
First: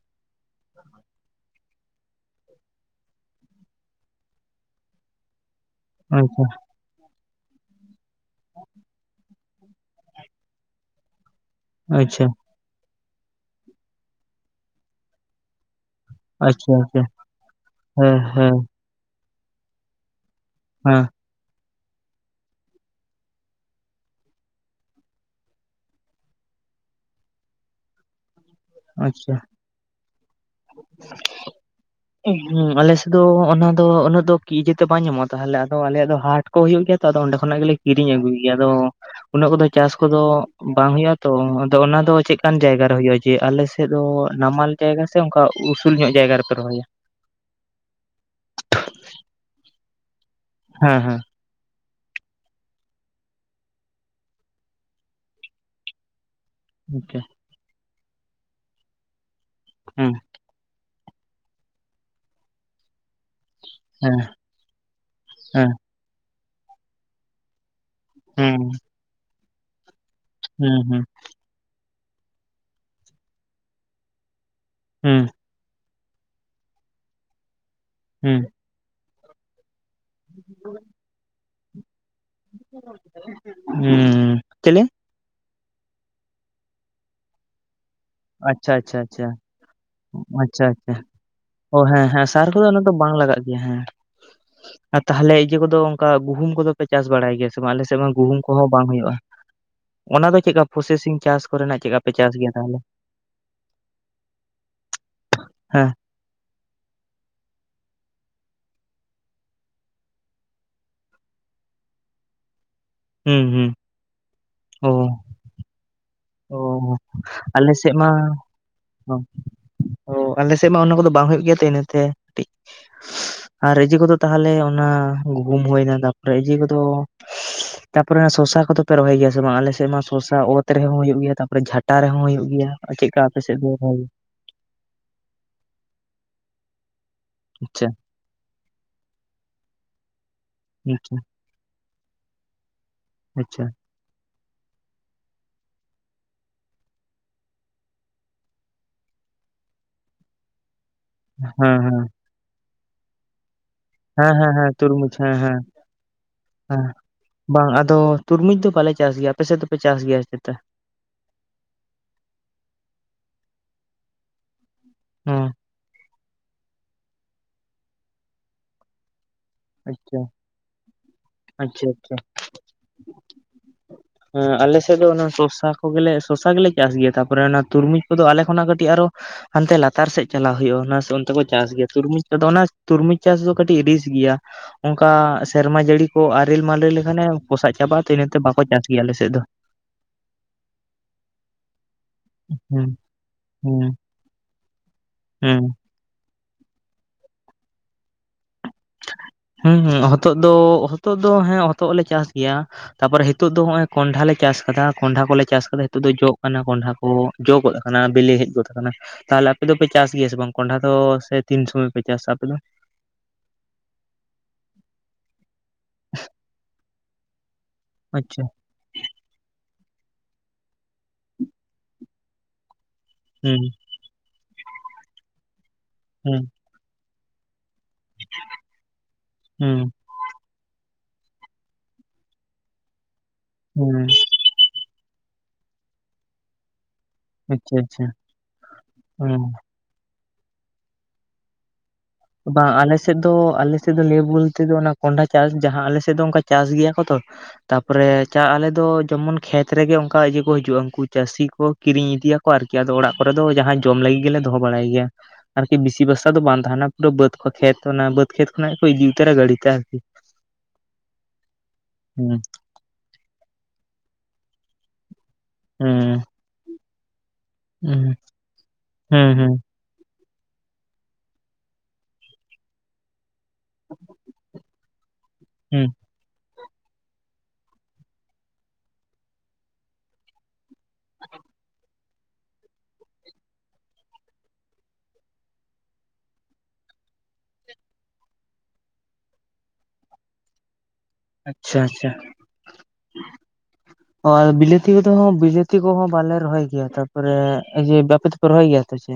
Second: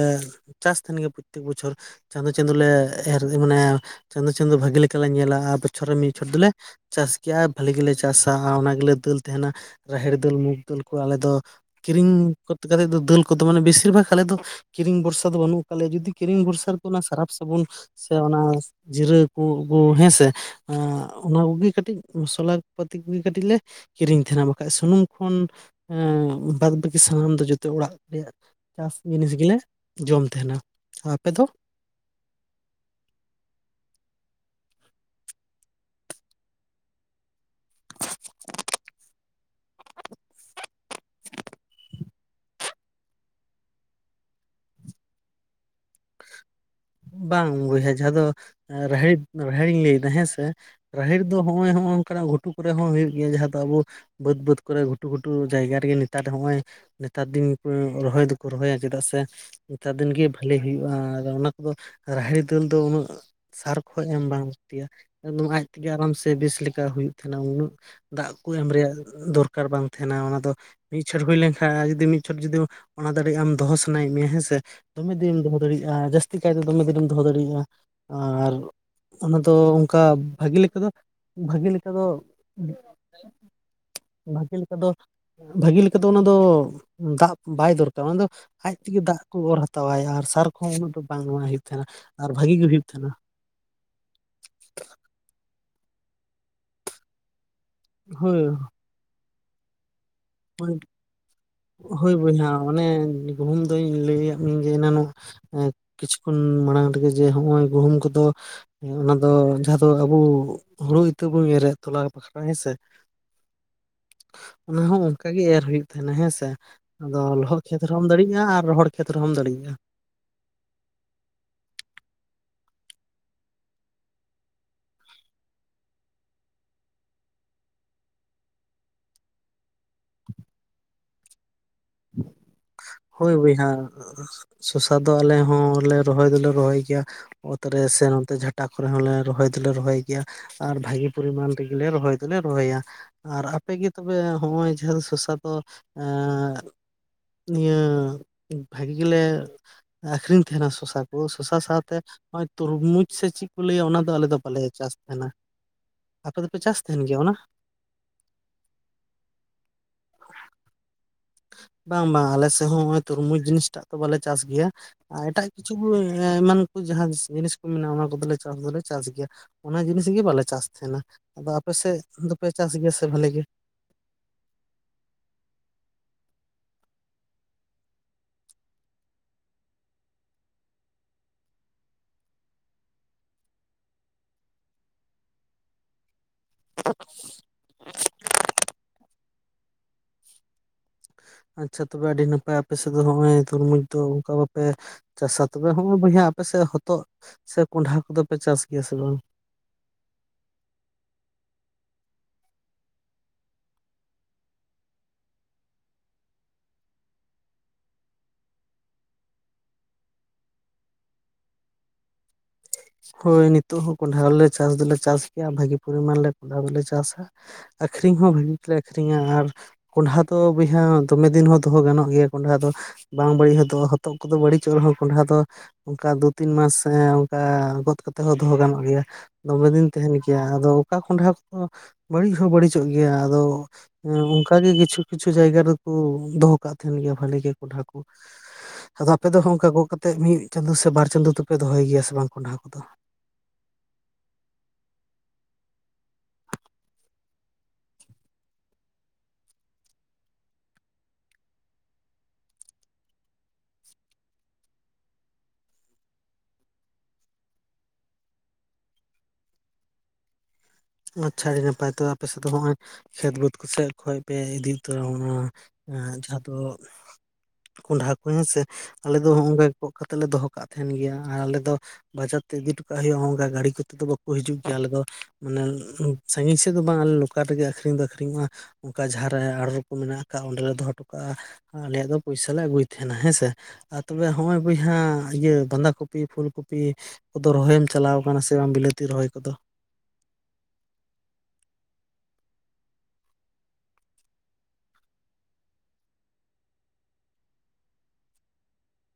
ᱪᱟᱥ ᱛᱟᱦᱮᱱ ᱜᱮ ᱯᱨᱚᱛᱮᱠ ᱵᱚᱪᱷᱚᱨ ᱪᱟᱸᱫᱳ ᱪᱟᱸᱫᱳ ᱞᱮ ᱮᱨ ᱢᱟᱱᱮ ᱪᱟᱸᱫᱳ ᱪᱟᱸᱫᱳ ᱵᱷᱟᱹᱜᱤ ᱞᱮᱠᱟᱞᱮ ᱧᱮᱞᱟ ᱟᱨ ᱵᱚᱪᱷᱚᱨ ᱨᱮ ᱢᱤᱫ ᱵᱚᱪᱷᱚᱨ ᱟᱪᱪᱷᱟ ᱫᱚᱞᱮ ᱪᱟᱥ ᱜᱮᱭᱟ ᱵᱷᱟᱹᱞᱮ ᱜᱮᱞᱮ ᱪᱟᱥᱟ ᱟᱨ ᱚᱱᱟ ᱜᱮᱞᱮ ᱫᱟᱹᱞ ᱛᱟᱦᱮᱸᱱᱟ ᱨᱟᱦᱮᱲ ᱫᱟᱹᱞ ᱢᱩᱜᱽ ᱫᱟᱹᱞ ᱠᱚ ᱟᱞᱮ ᱫᱚ ᱟᱪᱪᱷᱟ ᱠᱤᱨᱤᱧ ᱠᱚ ᱠᱟᱛᱮ ᱫᱚ ᱫᱟᱹᱞ ᱠᱚᱫᱚ ᱢᱟᱱᱮ ᱵᱤᱥᱤᱨ ᱵᱷᱟᱜᱽ ᱟᱞᱮ ᱫᱚ ᱠᱤᱨᱤᱧ ᱵᱷᱚᱨᱥᱟ ᱫᱚ ᱵᱟᱹᱱᱩᱜ ᱟᱠᱟᱫ ᱞᱮᱭᱟ ᱡᱩᱫᱤ ᱠᱤᱨᱤᱧ ᱵᱷᱚᱨᱥᱟ ᱟᱪᱪᱷᱟ ᱨᱮᱫᱚ ᱚᱱᱟ ᱟᱪᱪᱷᱟ ᱥᱟᱨᱟᱯ ᱥᱟᱵᱩᱱ ᱥᱮ ᱦᱮᱸ ᱚᱱᱟ ᱦᱮᱸ ᱡᱤᱨᱟᱹ ᱠᱚ ᱦᱮᱸᱥᱮ ᱾ ᱦᱮᱸ ᱚᱱᱟ ᱠᱚᱜᱮ ᱠᱟᱹᱴᱤᱡ ᱢᱚᱥᱞᱟ ᱯᱟᱹᱛᱤ ᱠᱚᱜᱮ ᱠᱟᱹᱴᱤᱡ ᱞᱮ ᱠᱤᱨᱤᱧ ᱛᱟᱦᱮᱸᱱᱟ ᱾ ᱵᱟᱠᱷᱟᱡ ᱥᱩᱱᱩᱢ ᱠᱷᱚᱱ ᱦᱮᱸ ᱵᱟᱫ ᱵᱟᱹᱠᱤ ᱥᱟᱱᱟᱢ ᱫᱚ ᱡᱷᱚᱛᱚ ᱚᱲᱟᱜ ᱨᱮᱭᱟᱜ ᱪᱟᱥ ᱟᱪᱪᱷᱟ ᱡᱤᱱᱤᱥ ᱜᱮᱞᱮ ᱡᱚᱢ ᱛᱟᱦᱮᱸᱱᱟ ᱾ ᱟᱯᱮ ᱫᱚ? ᱦᱩᱸ ᱟᱞᱮ ᱥᱮᱫ ᱫᱚ ᱚᱱᱟ ᱫᱚ ᱩᱱᱟᱹᱜ ᱫᱚ ᱠᱤᱡᱮ ᱛᱮ ᱵᱟᱝ ᱧᱟᱢᱚᱜᱼᱟ ᱛᱟᱦᱚᱞᱮ ᱟᱫᱚ ᱟᱞᱮᱭᱟᱜ ᱫᱚ ᱦᱟᱴ ᱠᱚ ᱦᱩᱭᱩᱜ ᱜᱮᱭᱟ ᱛᱚ ᱟᱫᱚ ᱚᱸᱰᱮ ᱠᱷᱚᱱᱟᱜ ᱜᱮᱞᱮ ᱠᱤᱨᱤᱧ ᱟᱹᱜᱩᱭ ᱜᱮᱭᱟ ᱟᱫᱚ, ᱩᱱᱟᱹᱜ ᱠᱚ ᱫᱚ ᱪᱟᱥ ᱠᱚ ᱫᱚ ᱵᱟᱝ ᱦᱳᱭᱳᱜᱼᱟ ᱛᱚ ᱟᱫᱚ ᱚᱱᱟ ᱫᱚ ᱪᱮᱫᱠᱟᱱ ᱡᱟᱭᱜᱟ ᱨᱮ ᱦᱳᱭᱳᱜᱼᱟ ᱾ ᱡᱮ ᱟᱞᱮ ᱥᱮᱫ ᱫᱚ ᱱᱟᱢᱟᱞ ᱡᱟᱭᱜᱟ ᱥᱮ ᱚᱱᱠᱟ ᱩᱥᱩᱞ ᱧᱚᱜ ᱡᱟᱭᱜᱟ ᱨᱮᱯᱮ ᱨᱚᱦᱚᱭᱟ? ᱵᱟᱝ ᱵᱚᱭᱦᱟ ᱡᱟᱦᱟᱸ ᱫᱚ ᱨᱟᱦᱮᱲ ᱨᱟᱦᱮᱲ ᱤᱧ ᱞᱟᱹᱭ ᱮᱫᱟ ᱦᱮᱸᱥᱮ ᱦᱮᱸ ᱨᱟᱦᱮᱲ ᱦᱮᱸ ᱦᱚᱸᱜᱼᱚᱭ ᱦᱚᱸᱜ ᱱᱚᱝᱠᱟᱱᱟᱜ ᱜᱷᱩᱴᱩ ᱠᱚᱨᱮ ᱦᱚᱸ ᱦᱩᱭᱩᱜ ᱜᱮᱭᱟ ᱾ ᱡᱟᱦᱟᱸ ᱫᱚ ᱟᱵᱚ ᱵᱟᱹᱫᱽ ᱵᱟᱹᱫᱽ ᱠᱚᱨᱮ ᱜᱷᱩᱴᱩ ᱜᱷᱩᱴᱩ ᱡᱟᱭᱜᱟ ᱨᱮᱜᱮ ᱱᱮᱛᱟᱨ ᱱᱚᱜᱼᱚᱭ ᱟᱪᱪᱷᱟ ᱱᱮᱛᱟᱨ ᱫᱤᱱ ᱨᱚᱦᱚᱭ ᱫᱚᱠᱚ ᱨᱚᱦᱚᱭᱟ ᱪᱮᱫᱟᱜ ᱥᱮ ᱱᱮᱛᱟᱨ ᱫᱤᱱ ᱦᱮᱸ ᱜᱮ ᱵᱷᱟᱞᱮ ᱦᱩᱭᱩᱜᱼᱟ ᱾ ᱟᱫᱚ ᱚᱱᱟ ᱟᱫᱚ ᱨᱟᱦᱮᱲ ᱫᱟᱹᱞ ᱫᱚ ᱩᱱᱟᱹᱜ ᱥᱟᱨ ᱠᱚ ᱦᱚᱸ ᱦᱮᱸ ᱮᱢ ᱵᱟᱝ ᱞᱟᱹᱠᱛᱤᱭᱟ ᱮᱠᱫᱚᱢ ᱟᱡ ᱦᱮᱸ ᱛᱮᱜᱮ ᱟᱨᱟᱢ ᱥᱮ ᱵᱮᱥ ᱞᱮᱠᱟ ᱦᱩᱭᱩᱜ ᱛᱟᱦᱮᱸᱱᱟ ᱾ ᱩᱱᱟᱹᱜ ᱫᱟᱜ ᱦᱮᱸ ᱠᱚ ᱮᱢ ᱨᱮᱭᱟᱜ ᱫᱚᱨᱠᱟᱨ ᱵᱟᱝ ᱛᱟᱦᱮᱸᱱᱟ ᱾ ᱚᱱᱟ ᱫᱚ ᱢᱤᱫ ᱦᱮᱸ ᱪᱷᱚᱴ ᱦᱩᱭ ᱞᱮᱱᱠᱷᱟᱱ ᱦᱮᱸ ᱡᱩᱫᱤ ᱢᱤᱫ ᱪᱷᱚᱴ ᱡᱩᱫᱤ ᱚᱱᱟ ᱫᱟᱨᱮ ᱟᱢ ᱫᱚᱦᱚ ᱥᱟᱱᱟᱭᱮᱫ ᱢᱮᱭᱟ ᱦᱮᱸᱥᱮ ᱫᱚᱢᱮ ᱦᱮᱸ ᱫᱤᱱ ᱫᱚᱦᱚ ᱫᱟᱲᱮᱭᱟᱜᱼᱟ ᱾ ᱡᱟᱹᱥᱛᱤ ᱡᱟᱹᱥᱛᱤ ᱠᱟᱭᱛᱮ ᱫᱚ ᱫᱚᱢᱮ ᱫᱤᱱᱮᱢ ᱫᱚᱦᱚ ᱫᱟᱲᱮᱭᱟᱜᱼᱟ ᱾ ᱦᱮᱸ ᱟᱨ ᱚᱱᱟ ᱫᱚ ᱚᱱᱠᱟ ᱵᱷᱟᱜᱮ ᱞᱮᱠᱟ ᱫᱚ ᱵᱷᱟᱹᱜᱮ ᱞᱮᱠᱟ ᱫᱚ ᱦᱮᱸ ᱦᱮᱸ ᱵᱷᱟᱜᱮ ᱞᱮᱠᱟ ᱪᱮᱞᱮ ᱫᱚ ᱵᱷᱟᱜᱮ ᱞᱮᱠᱟ ᱫᱚ ᱚᱱᱟ ᱫᱚ ᱫᱟᱜ ᱵᱟᱭ ᱫᱚᱨᱠᱟᱨ ᱚᱱᱟ ᱫᱚ ᱟᱪᱪᱷᱟ ᱟᱡ ᱟᱪᱪᱷᱟ ᱛᱮᱜᱮ ᱫᱟᱜ ᱟᱪᱪᱷᱟ ᱠᱚ ᱚᱨ ᱦᱟᱛᱟᱣᱟᱭ ᱟᱨ ᱥᱟᱨ ᱟᱪᱪᱷᱟ ᱠᱚᱦᱚᱸ ᱩᱱᱟᱹᱜ ᱟᱪᱪᱷᱟ ᱫᱚ ᱟᱨ ᱱᱚᱣᱟ ᱦᱩᱭᱩᱜ ᱚ ᱛᱟᱦᱮᱸᱱᱟ ᱦᱮᱸ ᱦᱮᱸ ᱟᱨ ᱥᱟᱨ ᱵᱷᱟᱹᱜᱤ ᱜᱮ ᱠᱚᱫᱚ ᱚᱱᱟ ᱦᱩᱭᱩᱜ ᱫᱚ ᱛᱟᱦᱮᱱᱟ ᱵᱟᱝ ᱾ ᱞᱟᱜᱟᱜ ᱜᱮᱭᱟ ᱦᱮᱸ ᱾ ᱛᱟᱦᱞᱮ ᱤᱭᱟᱹ ᱠᱚᱫᱚ ᱚᱱᱠᱟ ᱜᱩᱦᱩᱢ ᱠᱚᱫᱚ ᱯᱮ ᱪᱟᱥ ᱵᱟᱲᱟᱭ ᱜᱮᱭᱟ ᱥᱮ ᱵᱟᱝ ᱟᱞᱮ ᱥᱮᱫ ᱢᱟ ᱜᱩᱦᱩᱢ ᱦᱳᱭ ᱠᱚᱦᱚᱸ ᱵᱟᱝ ᱦᱩᱭᱩᱜᱼᱟ ᱾ ᱚᱱᱟ ᱫᱚ ᱪᱮᱫ ᱞᱮᱠᱟ ᱯᱨᱚᱥᱮᱥᱤᱝ ᱪᱟᱥ ᱠᱚᱨᱮᱱᱟᱜ ᱪᱮᱫ ᱞᱮᱠᱟ ᱯᱮ ᱦᱳᱭ ᱪᱟᱥ ᱵᱚᱭᱦᱟ ᱜᱮᱭᱟ? ᱛᱟᱦᱞᱮ ᱚᱱᱮ ᱜᱩᱦᱩᱢ ᱫᱩᱧ ᱞᱟᱹᱭᱟ ᱡᱮ ᱮᱱᱟᱱᱚᱜ ᱦᱮᱸ ᱠᱤᱪᱷᱩ ᱠᱷᱚᱱ ᱢᱟᱲᱟᱝ ᱨᱮᱜᱮ ᱡᱮ ᱦᱚᱸᱜᱼᱚᱭ ᱜᱩᱦᱩᱢ ᱠᱚᱫᱚ ᱚᱱᱟ ᱫᱚ ᱡᱟᱦᱟᱸ ᱫᱚ ᱟᱵᱚ ᱦᱩᱲᱩ ᱤᱛᱟᱹ ᱵᱚᱱ ᱮᱨᱮᱛ ᱛᱚᱞᱟ ᱵᱟᱠᱷᱨᱟ ᱦᱮᱸᱥᱮ ᱦᱩᱸ ᱦᱩᱸ ᱾ ᱚᱱᱟ ᱦᱚᱸ ᱚᱱᱠᱟ ᱜᱮ ᱮᱨ ᱦᱩᱭᱩᱜᱼᱟ ᱾ ᱦᱩᱭᱩᱜ ᱛᱟᱦᱮᱸᱱᱟ ᱦᱮᱸᱥᱮ ᱚ ᱟᱫᱚ ᱞᱚᱦᱚᱫ ᱟᱞᱮ ᱠᱷᱮᱛ ᱥᱮᱫ ᱢᱟ ᱨᱮᱦᱚᱸᱚᱢ ᱫᱟᱲᱮᱜᱼᱟ ᱟᱨ ᱨᱚᱦᱚᱲ ᱠᱷᱮᱛ ᱨᱮᱦᱚᱸᱢ ᱫᱟᱲᱮᱜᱼᱟ ᱾ ᱚ ᱟᱞᱮ ᱥᱮᱫ ᱢᱟ ᱚᱱᱟ ᱠᱚᱫᱚ ᱵᱟᱝ ᱦᱳᱭᱳᱜ ᱜᱮᱭᱟ ᱛᱚ ᱤᱱᱟᱹᱛᱮ ᱠᱟᱹᱴᱤᱡ ᱟᱨ ᱤᱡᱟᱹ ᱠᱚᱫᱚ ᱛᱟᱦᱞᱮ ᱚᱱᱟ ᱜᱩᱦᱩᱢ ᱦᱩᱭ ᱮᱱᱟ ᱛᱟᱨᱯᱚᱨᱮ ᱤᱡᱟᱹ ᱠᱚᱫᱚ ᱛᱟᱯᱚᱨᱮ ᱚᱱᱟ ᱥᱚᱥᱟ ᱠᱚᱫᱚᱯᱮ ᱨᱚᱦᱚᱭ ᱜᱮᱭᱟ ᱥᱮ ᱵᱟᱝ? ᱟᱞᱮ ᱥᱮᱫ ᱢᱟ ᱥᱚᱥᱟ ᱚᱛ ᱨᱮᱦᱚᱸ ᱦᱩᱭᱩᱜ ᱜᱮᱭᱟ ᱛᱟᱯᱚᱨᱮ ᱡᱷᱟᱴᱟ ᱡᱷᱴᱟ ᱨᱮᱦᱚᱸ ᱦᱩᱭᱩᱜ ᱜᱮᱭᱟ ᱟᱨ ᱪᱮᱫ ᱞᱮᱠᱟ ᱦᱳᱭ ᱟᱯᱮᱥᱮᱫ ᱵᱚᱭᱦᱟ ᱫᱚ ᱨᱚᱦᱚᱭ ᱥᱚᱥᱟ ᱫᱚ ᱟᱞᱮ ᱦᱚᱸᱞᱮ ᱨᱚᱦᱚᱭ ᱫᱚᱞᱮ ᱨᱚᱦᱚᱭ ᱜᱮᱭᱟ ᱾ ᱚᱛ ᱨᱮ ᱟᱪᱪᱷᱟ ᱥᱮ ᱱᱚᱛᱮ ᱡᱷᱟᱴᱟ ᱠᱚᱨᱮ ᱦᱚᱸᱞᱮ ᱨᱚᱦᱚᱭ ᱫᱚᱞᱮ ᱨᱚᱦᱚᱭ ᱜᱮᱭᱟ ᱟᱨ ᱵᱷᱟᱹᱜᱤ ᱟᱪᱪᱷᱟ ᱯᱚᱨᱤᱢᱟᱱ ᱮᱜᱮᱞᱮ ᱨᱚᱦᱚᱭ ᱫᱚᱞᱮ ᱨᱚᱦᱚᱭ ᱜᱮᱭᱟ ᱾ ᱟᱨ ᱟᱪᱪᱷᱟ ᱟᱯᱮ ᱜᱮ ᱛᱚᱵᱮ ᱦᱚᱸᱜᱼᱚᱭ ᱡᱮ ᱥᱚᱥᱟ ᱫᱚ ᱮᱸᱜ ᱱᱤᱭᱟᱹ ᱵᱷᱟᱹᱜᱤ ᱜᱮᱞᱮ ᱟᱠᱷᱨᱤᱧ ᱛᱟᱦᱮᱸᱱᱟ ᱥᱚᱥᱟ ᱠᱚ ᱾ ᱥᱚᱥᱟ ᱦᱮᱸ ᱥᱟᱶᱛᱮ ᱦᱮᱸ ᱚᱸ ᱛᱩᱨᱢᱩᱡᱽ ᱥᱮ ᱪᱮᱫ ᱠᱚ ᱞᱟᱹᱭᱟ ᱚᱱᱟ ᱫᱚ ᱟᱞᱮ ᱦᱮᱸ ᱫᱚ ᱦᱮᱸ ᱵᱟᱞᱮ ᱦᱮᱸ ᱪᱟᱥ ᱛᱩᱨᱢᱩᱡᱽ ᱛᱟᱦᱮᱱᱟ ᱦᱮᱸ ᱦᱮᱸ ᱟᱯᱮ ᱫᱚᱯᱮ ᱪᱟᱥ ᱦᱮᱸ ᱛᱟᱦᱮᱱ ᱜᱮᱭᱟ ᱚᱱᱟ ᱵᱟᱝ ᱟᱫᱚ ᱛᱩᱨᱢᱩᱡᱽ ᱫᱚ ᱵᱟᱞᱮ ᱪᱟᱥ ᱜᱮᱭᱟ ᱟᱯᱮ ᱥᱮᱫ ᱫᱚᱯᱮ ᱪᱟᱥ ᱜᱮᱭᱟ ᱪᱮᱛᱟ? ᱵᱟᱝ ᱵᱟᱝ ᱟᱞᱮ ᱥᱮᱫ ᱦᱚᱸ ᱱᱚᱜᱚᱭ ᱛᱩᱨᱢᱩᱡᱽ ᱡᱤᱱᱤᱥᱴᱟᱜ ᱫᱚ ᱵᱟᱞᱮ ᱪᱟᱥ ᱜᱮᱭᱟ। ᱮᱴᱟᱜ ᱦᱮᱸ ᱠᱤᱪᱷᱩ ᱠᱤᱪᱷᱩ ᱮᱢᱟᱱ ᱠᱚ ᱡᱟᱦᱟᱸ ᱡᱤᱱᱤᱥ ᱠᱚ ᱢᱮᱱᱟᱜᱼᱟ ᱚᱱᱟ ᱠᱚᱫᱚᱞᱮ ᱪᱟᱥ ᱫᱚᱞᱮ ᱪᱟᱥ ᱜᱮᱭᱟ। ᱚᱱᱟ ᱡᱤᱱᱤᱥ ᱟᱪᱪᱷᱟ ᱜᱮ ᱵᱟᱞᱮ ᱪᱟᱥ ᱛᱟᱦᱮᱸᱱᱟ ᱾ ᱟᱫᱚ ᱟᱯᱮ ᱟᱪᱪᱷᱟ ᱥᱮᱫ ᱟᱪᱪᱷᱟ ᱫᱚᱯᱮ ᱪᱟᱥ ᱜᱮᱭᱟ ᱥᱮ ᱵᱷᱟᱞᱮ ᱜᱮ ᱾ ᱦᱮᱸ ᱟᱞᱮ ᱥᱮᱫ ᱫᱚ ᱚᱱᱟ ᱥᱚᱥᱟ ᱠᱚᱜᱮᱞᱮ ᱥᱚᱥᱟ ᱜᱮᱞᱮ ᱪᱟᱥ ᱜᱮᱭᱟ ᱾ ᱛᱟᱯᱚᱨᱮ ᱚᱱᱟ ᱛᱩᱨᱢᱩᱡ ᱠᱚᱫᱚ ᱟᱞᱮ ᱠᱷᱚᱱᱟᱜ ᱠᱟᱹᱴᱤᱡ ᱟᱨᱚ ᱦᱟᱱᱛᱮ ᱞᱟᱛᱟᱨ ᱥᱮᱫ ᱪᱟᱞᱟᱜ ᱦᱩᱭᱩᱜᱼᱟ। ᱚᱱᱟ ᱚᱱᱛᱮ ᱠᱚ ᱪᱟᱥ ᱜᱮᱭᱟ ᱾ ᱛᱩᱨᱢᱩᱡᱽ ᱫᱚ ᱚᱱᱟ ᱛᱩᱨᱢᱩᱡᱽ ᱪᱟᱥ ᱫᱚ ᱠᱟᱹᱴᱤᱡ ᱨᱤᱠᱥ ᱜᱮᱭᱟ ᱾ ᱚᱱᱠᱟ ᱥᱮᱨᱢᱟ ᱡᱟᱹᱲᱤ ᱠᱚ ᱟᱨᱮᱞ ᱢᱟᱨᱮᱞ‌ ᱞᱮᱠᱷᱟᱱᱮ ᱯᱚᱥᱟᱜ ᱪᱟᱵᱟᱜ-ᱟ ᱛᱚ ᱤᱱᱟᱹ ᱛᱮ ᱵᱟᱠᱚ ᱪᱟᱥ ᱜᱮᱭᱟ ᱟᱞᱮ ᱥᱮᱫ ᱫᱚ᱾ ᱟᱪᱪᱷᱟ ᱛᱚᱵᱮ ᱟᱹᱰᱤ ᱱᱟᱯᱟᱭ ᱟᱯᱮ ᱦᱩᱸ ᱥᱮᱜ ᱫᱚ ᱦᱚᱜ-ᱚᱸᱭ ᱛᱩᱨᱢᱩᱡᱽ ᱦᱩᱸ ᱫᱚ ᱚᱱᱠᱟ ᱵᱟᱯᱮ ᱪᱟᱥᱟ ᱦᱩᱸ ᱛᱚᱵᱮ ᱦᱚᱸᱼᱼ ᱚᱸ ᱵᱚᱭᱦᱟ ᱟᱯᱮ ᱥᱮᱜ ᱦᱚᱛᱚᱜ ᱥᱮ ᱠᱚᱸᱰᱷᱦᱟ ᱠᱚᱫᱚ ᱯᱮ ᱪᱟᱥ ᱜᱮᱭᱟ ᱥᱮ ᱵᱟᱝ? ᱦᱩᱸ ᱦᱩᱸ ᱦᱚᱛᱚᱫ ᱫᱚ ᱦᱚᱛᱚᱫ ᱫᱚ ᱦᱮᱸ ᱦᱚᱛᱚᱫ ᱞᱮ ᱪᱟᱥ ᱜᱤᱭᱟ᱾ ᱛᱟᱯᱚᱨᱮ ᱦᱤᱸᱛᱩᱜ ᱫᱚ ᱦᱚᱸᱜ-ᱚᱭ ᱠᱚᱸᱰᱷᱦᱟ ᱞᱮ ᱪᱟᱥ ᱠᱟᱫᱟ ᱠᱚᱸᱰᱷᱦᱟ ᱠᱚᱞᱮ ᱪᱟᱥ ᱠᱟᱫᱟ ᱦᱤᱸᱛᱩᱜ ᱫᱚ ᱡᱚᱜ ᱠᱟᱱᱟ ᱠᱚᱸᱰᱷᱟ ᱠᱚ᱾ ᱡᱚ ᱜᱚᱫ ᱟᱠᱟᱱᱟ ᱵᱮᱞᱮ ᱦᱮᱡ ᱜᱚᱫ ᱟᱠᱟᱱᱟ᱾ ᱛᱟᱦᱚᱞᱮ ᱟᱯᱮ ᱫᱚᱯᱮ ᱪᱟᱥ ᱜᱮᱭᱟ ᱥᱮ ᱵᱟᱝ ᱠᱚᱸᱰᱷᱟ ᱫᱚ ᱥᱮ ᱛᱤᱱ ᱥᱚᱢᱟᱹᱭ ᱯᱮ ᱪᱟᱥᱟ ᱟᱯᱮ ᱫᱚ? ᱦᱳᱭ ᱱᱤᱛᱚᱜ ᱦᱚᱸ ᱠᱚᱸᱰᱷᱦᱟ ᱦᱚᱸᱞᱮ ᱪᱟᱥ ᱫᱚᱞᱮ ᱪᱟᱥ ᱜᱤᱭᱟ ᱵᱷᱟᱜᱤ ᱯᱚᱨᱤᱢᱟᱱ ᱞᱮ ᱠᱚᱸᱰᱷᱦᱟ ᱫᱚᱞᱮ ᱪᱟᱥᱟ᱾ ᱟᱹᱠᱷᱨᱤᱧ ᱦᱚᱸ ᱟᱪᱪᱷᱟ ᱵᱷᱟᱜᱤ ᱵᱟᱞᱮ ᱟᱹᱠᱷᱨᱤᱧᱟ ᱟᱨ ᱠᱚᱸᱰᱷᱦᱟ ᱫᱚ ᱵᱚᱭᱦᱟ ᱫᱚᱢᱮ ᱫᱤᱱ ᱦᱚᱸ ᱫᱚᱦᱚ ᱜᱟᱱᱚᱜ ᱜᱮᱭᱟ ᱠᱚᱸᱰᱷᱦᱟ ᱫᱚ᱾ ᱵᱟᱝ ᱵᱟᱹᱲᱤᱡ ᱦᱩᱸ ᱦᱚᱫᱚᱜ-ᱟ ᱦᱚᱛᱚᱜ ᱠᱚᱫᱚ ᱵᱟᱹᱲᱤᱪᱚᱜ ᱨᱮᱦᱚᱸ ᱠᱚᱸᱰᱦᱟ ᱫᱚ ᱚᱱᱠᱟ ᱫᱩ ᱦᱩᱸ ᱛᱤᱱ ᱢᱟᱥ ᱮᱸ ᱚᱱᱠᱟᱼᱼ ᱜᱚᱫ ᱠᱟᱛᱮᱜ ᱦᱚᱸ ᱫᱚᱦᱚ ᱜᱟᱱᱚᱜ ᱜᱮᱭᱟ, ᱫᱚᱢᱮ ᱫᱤᱱ ᱦᱩᱸ ᱛᱮᱦᱮᱱ ᱜᱮᱭᱟ᱾ ᱟᱫᱚᱼᱼ ᱚᱠᱟ ᱠᱚᱸᱰᱷᱟ ᱠᱚ ᱦᱚᱸ ᱵᱟᱹᱲᱤᱡ ᱦᱚᱸ ᱵᱟᱹᱲᱤᱪᱚᱜ ᱜᱮᱭᱟ ᱟᱫᱚ ᱦᱩᱸ ᱮᱸ ᱚᱝᱠᱟ ᱜᱮ ᱠᱤᱪᱷᱩᱼᱼ ᱠᱤᱪᱷᱩ ᱡᱟᱭᱜᱟ ᱨᱮᱠᱩ ᱫᱚᱦᱚ ᱠᱟᱜ ᱛᱮᱦᱮᱱ ᱜᱮᱭᱟ ᱵᱷᱟᱞᱤ ᱜᱮ ᱦᱩᱸ ᱟᱪᱪᱷᱟ ᱠᱚᱸᱰᱷᱟ ᱠᱩ, ᱟᱪᱪᱷᱟ ᱟᱫᱚ ᱟᱯᱮ ᱫᱚ ᱦᱩᱸ ᱦᱚᱸᱜ-ᱚ ᱱᱚᱝᱠᱟ ᱜᱟᱜ ᱠᱟᱛᱼᱼ ᱛᱮᱜ ᱢᱤᱫ ᱪᱟᱸᱫᱚ ᱥᱮ ᱵᱟᱨ ᱪᱟᱸᱫᱚ ᱫᱚᱯᱮ ᱫᱚᱦᱚᱭ ᱜᱮᱭᱟ ᱥᱮ ᱵᱟᱝ? ᱠᱚᱸᱰᱷᱟ ᱵᱟᱝ ᱠᱚᱫᱚ ᱟᱞᱮᱼᱼ ᱥᱮᱫ ᱫᱚ ᱟᱞᱮ ᱥᱮᱫ ᱫᱚ ᱞᱟᱭᱹ ᱵᱩᱞᱛᱮ ᱫᱚ ᱚᱱᱟ ᱠᱚᱸᱰᱦᱷᱟ ᱪᱟᱥ ᱡᱟᱦᱟᱸ ᱟᱞᱮ ᱥᱮᱜ ᱫᱚ ᱚᱱᱠᱟ ᱪᱟᱥ ᱜᱮᱭᱟ ᱠᱚ ᱛᱚᱼᱼ ᱛᱟᱯᱚᱨᱮ ᱪᱟ ᱟᱞᱮ ᱫᱚ ᱡᱚᱢᱚᱱ ᱠᱷᱮᱛ ᱨᱮᱜᱮ ᱚᱱᱠᱟ ᱤᱭᱟᱹ ᱠᱚ ᱦᱤᱡᱩᱜ-ᱟ ᱩᱱᱠᱩ ᱪᱟᱹᱥᱤ ᱠᱚ᱾ ᱠᱤᱨᱤᱧ ᱤᱫᱤᱭᱟ ᱠᱚ ᱟᱨᱠᱤ ᱟᱫᱚ ᱚᱲᱟᱜ ᱠᱚᱨᱮ ᱫᱚ ᱡᱟᱦᱟᱸᱭ ᱡᱚᱢ ᱞᱟᱹᱜᱤᱫ ᱜᱮᱞᱮ ᱫᱚᱦᱚ ᱵᱟᱲᱟᱭ ᱜᱮᱭᱟ᱾ ᱟᱨ ᱠᱤ ᱵᱮᱥᱤ ᱵᱟᱥᱟ ᱫᱚ ᱵᱟᱝ ᱛᱟᱦᱟᱱᱟ᱾ ᱫᱚ ᱵᱟᱹᱛᱷ ᱠᱷᱚ ᱠᱷᱮᱛ ᱚᱱᱟ ᱵᱟᱹᱫᱽ ᱠᱷᱮᱛ ᱠᱷᱚᱱᱟᱜ ᱜᱮ ᱠᱚ ᱤᱫᱤ ᱩᱛᱟᱹᱨᱟ ᱜᱟᱹᱲᱤ ᱛᱮ ᱟᱨᱠᱤ᱾ ᱟᱪᱪᱷᱟ ᱟᱹᱰᱤ ᱱᱟᱯᱟᱭ ᱛᱚ ᱟᱯᱮ ᱥᱮᱜ ᱦᱩᱸ ᱫᱚ ᱦᱚᱸᱜ-ᱚᱭ ᱠᱷᱮᱛ ᱵᱟᱹᱫᱽ ᱠᱚ ᱥᱮᱜ ᱠᱷᱚᱡ‌ ᱯᱮ ᱤᱫᱤ ᱩᱛᱟᱹᱨᱟ ᱦᱚᱸᱜ-ᱚ ᱱᱚᱶᱟ᱾ ᱮᱸᱻ ᱦᱩᱸ ᱡᱟᱦᱟᱸ ᱫᱚᱼᱼ ᱠᱚᱸᱰᱷᱦᱟ ᱦᱩᱸ ᱠᱚ ᱦᱮᱸ ᱥᱮ ᱟᱞᱮ ᱦᱩᱸ ᱫᱚ ᱦᱩᱸ ᱦᱚᱸᱜ-ᱚᱝᱠᱟ ᱜᱚᱜ ᱠᱟᱛᱮᱜ ᱞᱮ ᱫᱚᱦᱚᱼᱼ ᱠᱟᱜ ᱛᱟᱦᱮᱱ ᱜᱮᱭᱟ ᱟᱨ ᱟᱞᱮ ᱫᱚ ᱵᱟᱡᱟᱨ ᱛᱮ ᱤᱫᱤ ᱴᱚ ᱠᱟᱜ ᱦᱩᱭᱩᱜ-ᱟ ᱦᱚᱜ-ᱚᱝᱠᱟ ᱜᱟᱲᱤ ᱠᱚᱛᱮ ᱫᱚ ᱵᱟᱹᱠᱩ ᱦᱤᱡᱩᱜ ᱜᱮᱭᱟ ᱟᱞᱮ ᱫᱚ᱾ ᱮᱸ ᱦᱩᱸ ᱥᱟᱺᱜᱤᱧ ᱥᱮᱫ ᱫᱚ ᱵᱟᱝ ᱟᱞᱮ ᱞᱳᱠᱟᱞ ᱨᱮᱜᱮ ᱟᱹᱠᱷᱨᱤᱧ ᱫᱚ ᱟᱹᱠᱷᱨᱤᱧᱚᱜ-ᱟ᱾ ᱚᱱᱠᱟ ᱡᱟᱦᱟᱸ ᱨᱮ ᱟᱲᱚᱨ ᱠᱚ ᱢᱮᱱᱟᱜ ᱟᱠᱟᱜ ᱚᱸᱰᱮ ᱞᱮ ᱫᱚᱦᱚ ᱴᱩ ᱠᱟᱜ-ᱟ ᱟᱞᱮ ᱭᱟᱜ ᱫᱚ ᱯᱩᱭᱥᱟ ᱞᱮ ᱟᱜᱩᱭ ᱛᱮᱦᱮᱸᱱᱟ ᱦᱮᱸ ᱥᱮ᱾ ᱟᱨ ᱛᱚᱵᱮ ᱦᱚᱸᱜ-ᱚᱭ ᱵᱚᱭᱦᱟ ᱤᱭᱟᱹ ᱵᱟᱸᱫᱷᱟ ᱠᱩᱯᱤ ᱯᱷᱩᱞ ᱠᱩᱯᱤᱼᱼ ᱠᱚᱫᱚ ᱨᱚᱦᱚᱭᱮᱢ ᱪᱟᱞᱟᱣ ᱟᱠᱟᱱᱟ ᱥᱮ ᱵᱟᱝ ᱵᱤᱞᱟᱹᱛᱤ ᱨᱚᱦᱚᱭ ᱠᱚᱫᱚ? ᱟᱪᱪᱷᱟ ᱟᱪᱷᱟ᱾ [INAUDIBLE] ᱚᱻ ᱟᱨ ᱵᱤᱞᱟᱹᱛᱤ ᱠᱩᱫᱚ‌ ᱦᱚᱸ ᱵᱤᱞᱟᱹᱛᱤ ᱠᱚᱦᱚ ᱵᱟᱞᱮ ᱨᱚᱦᱚᱭ ᱜᱮᱭᱟ ᱛᱟᱯᱚᱨᱮ ᱤᱭᱟᱹ ᱵᱚ ᱟᱯᱮ ᱛᱚ ᱯᱮ ᱨᱚᱦᱚᱭ ᱜᱮᱭᱟ ᱛᱚ ᱪᱮ?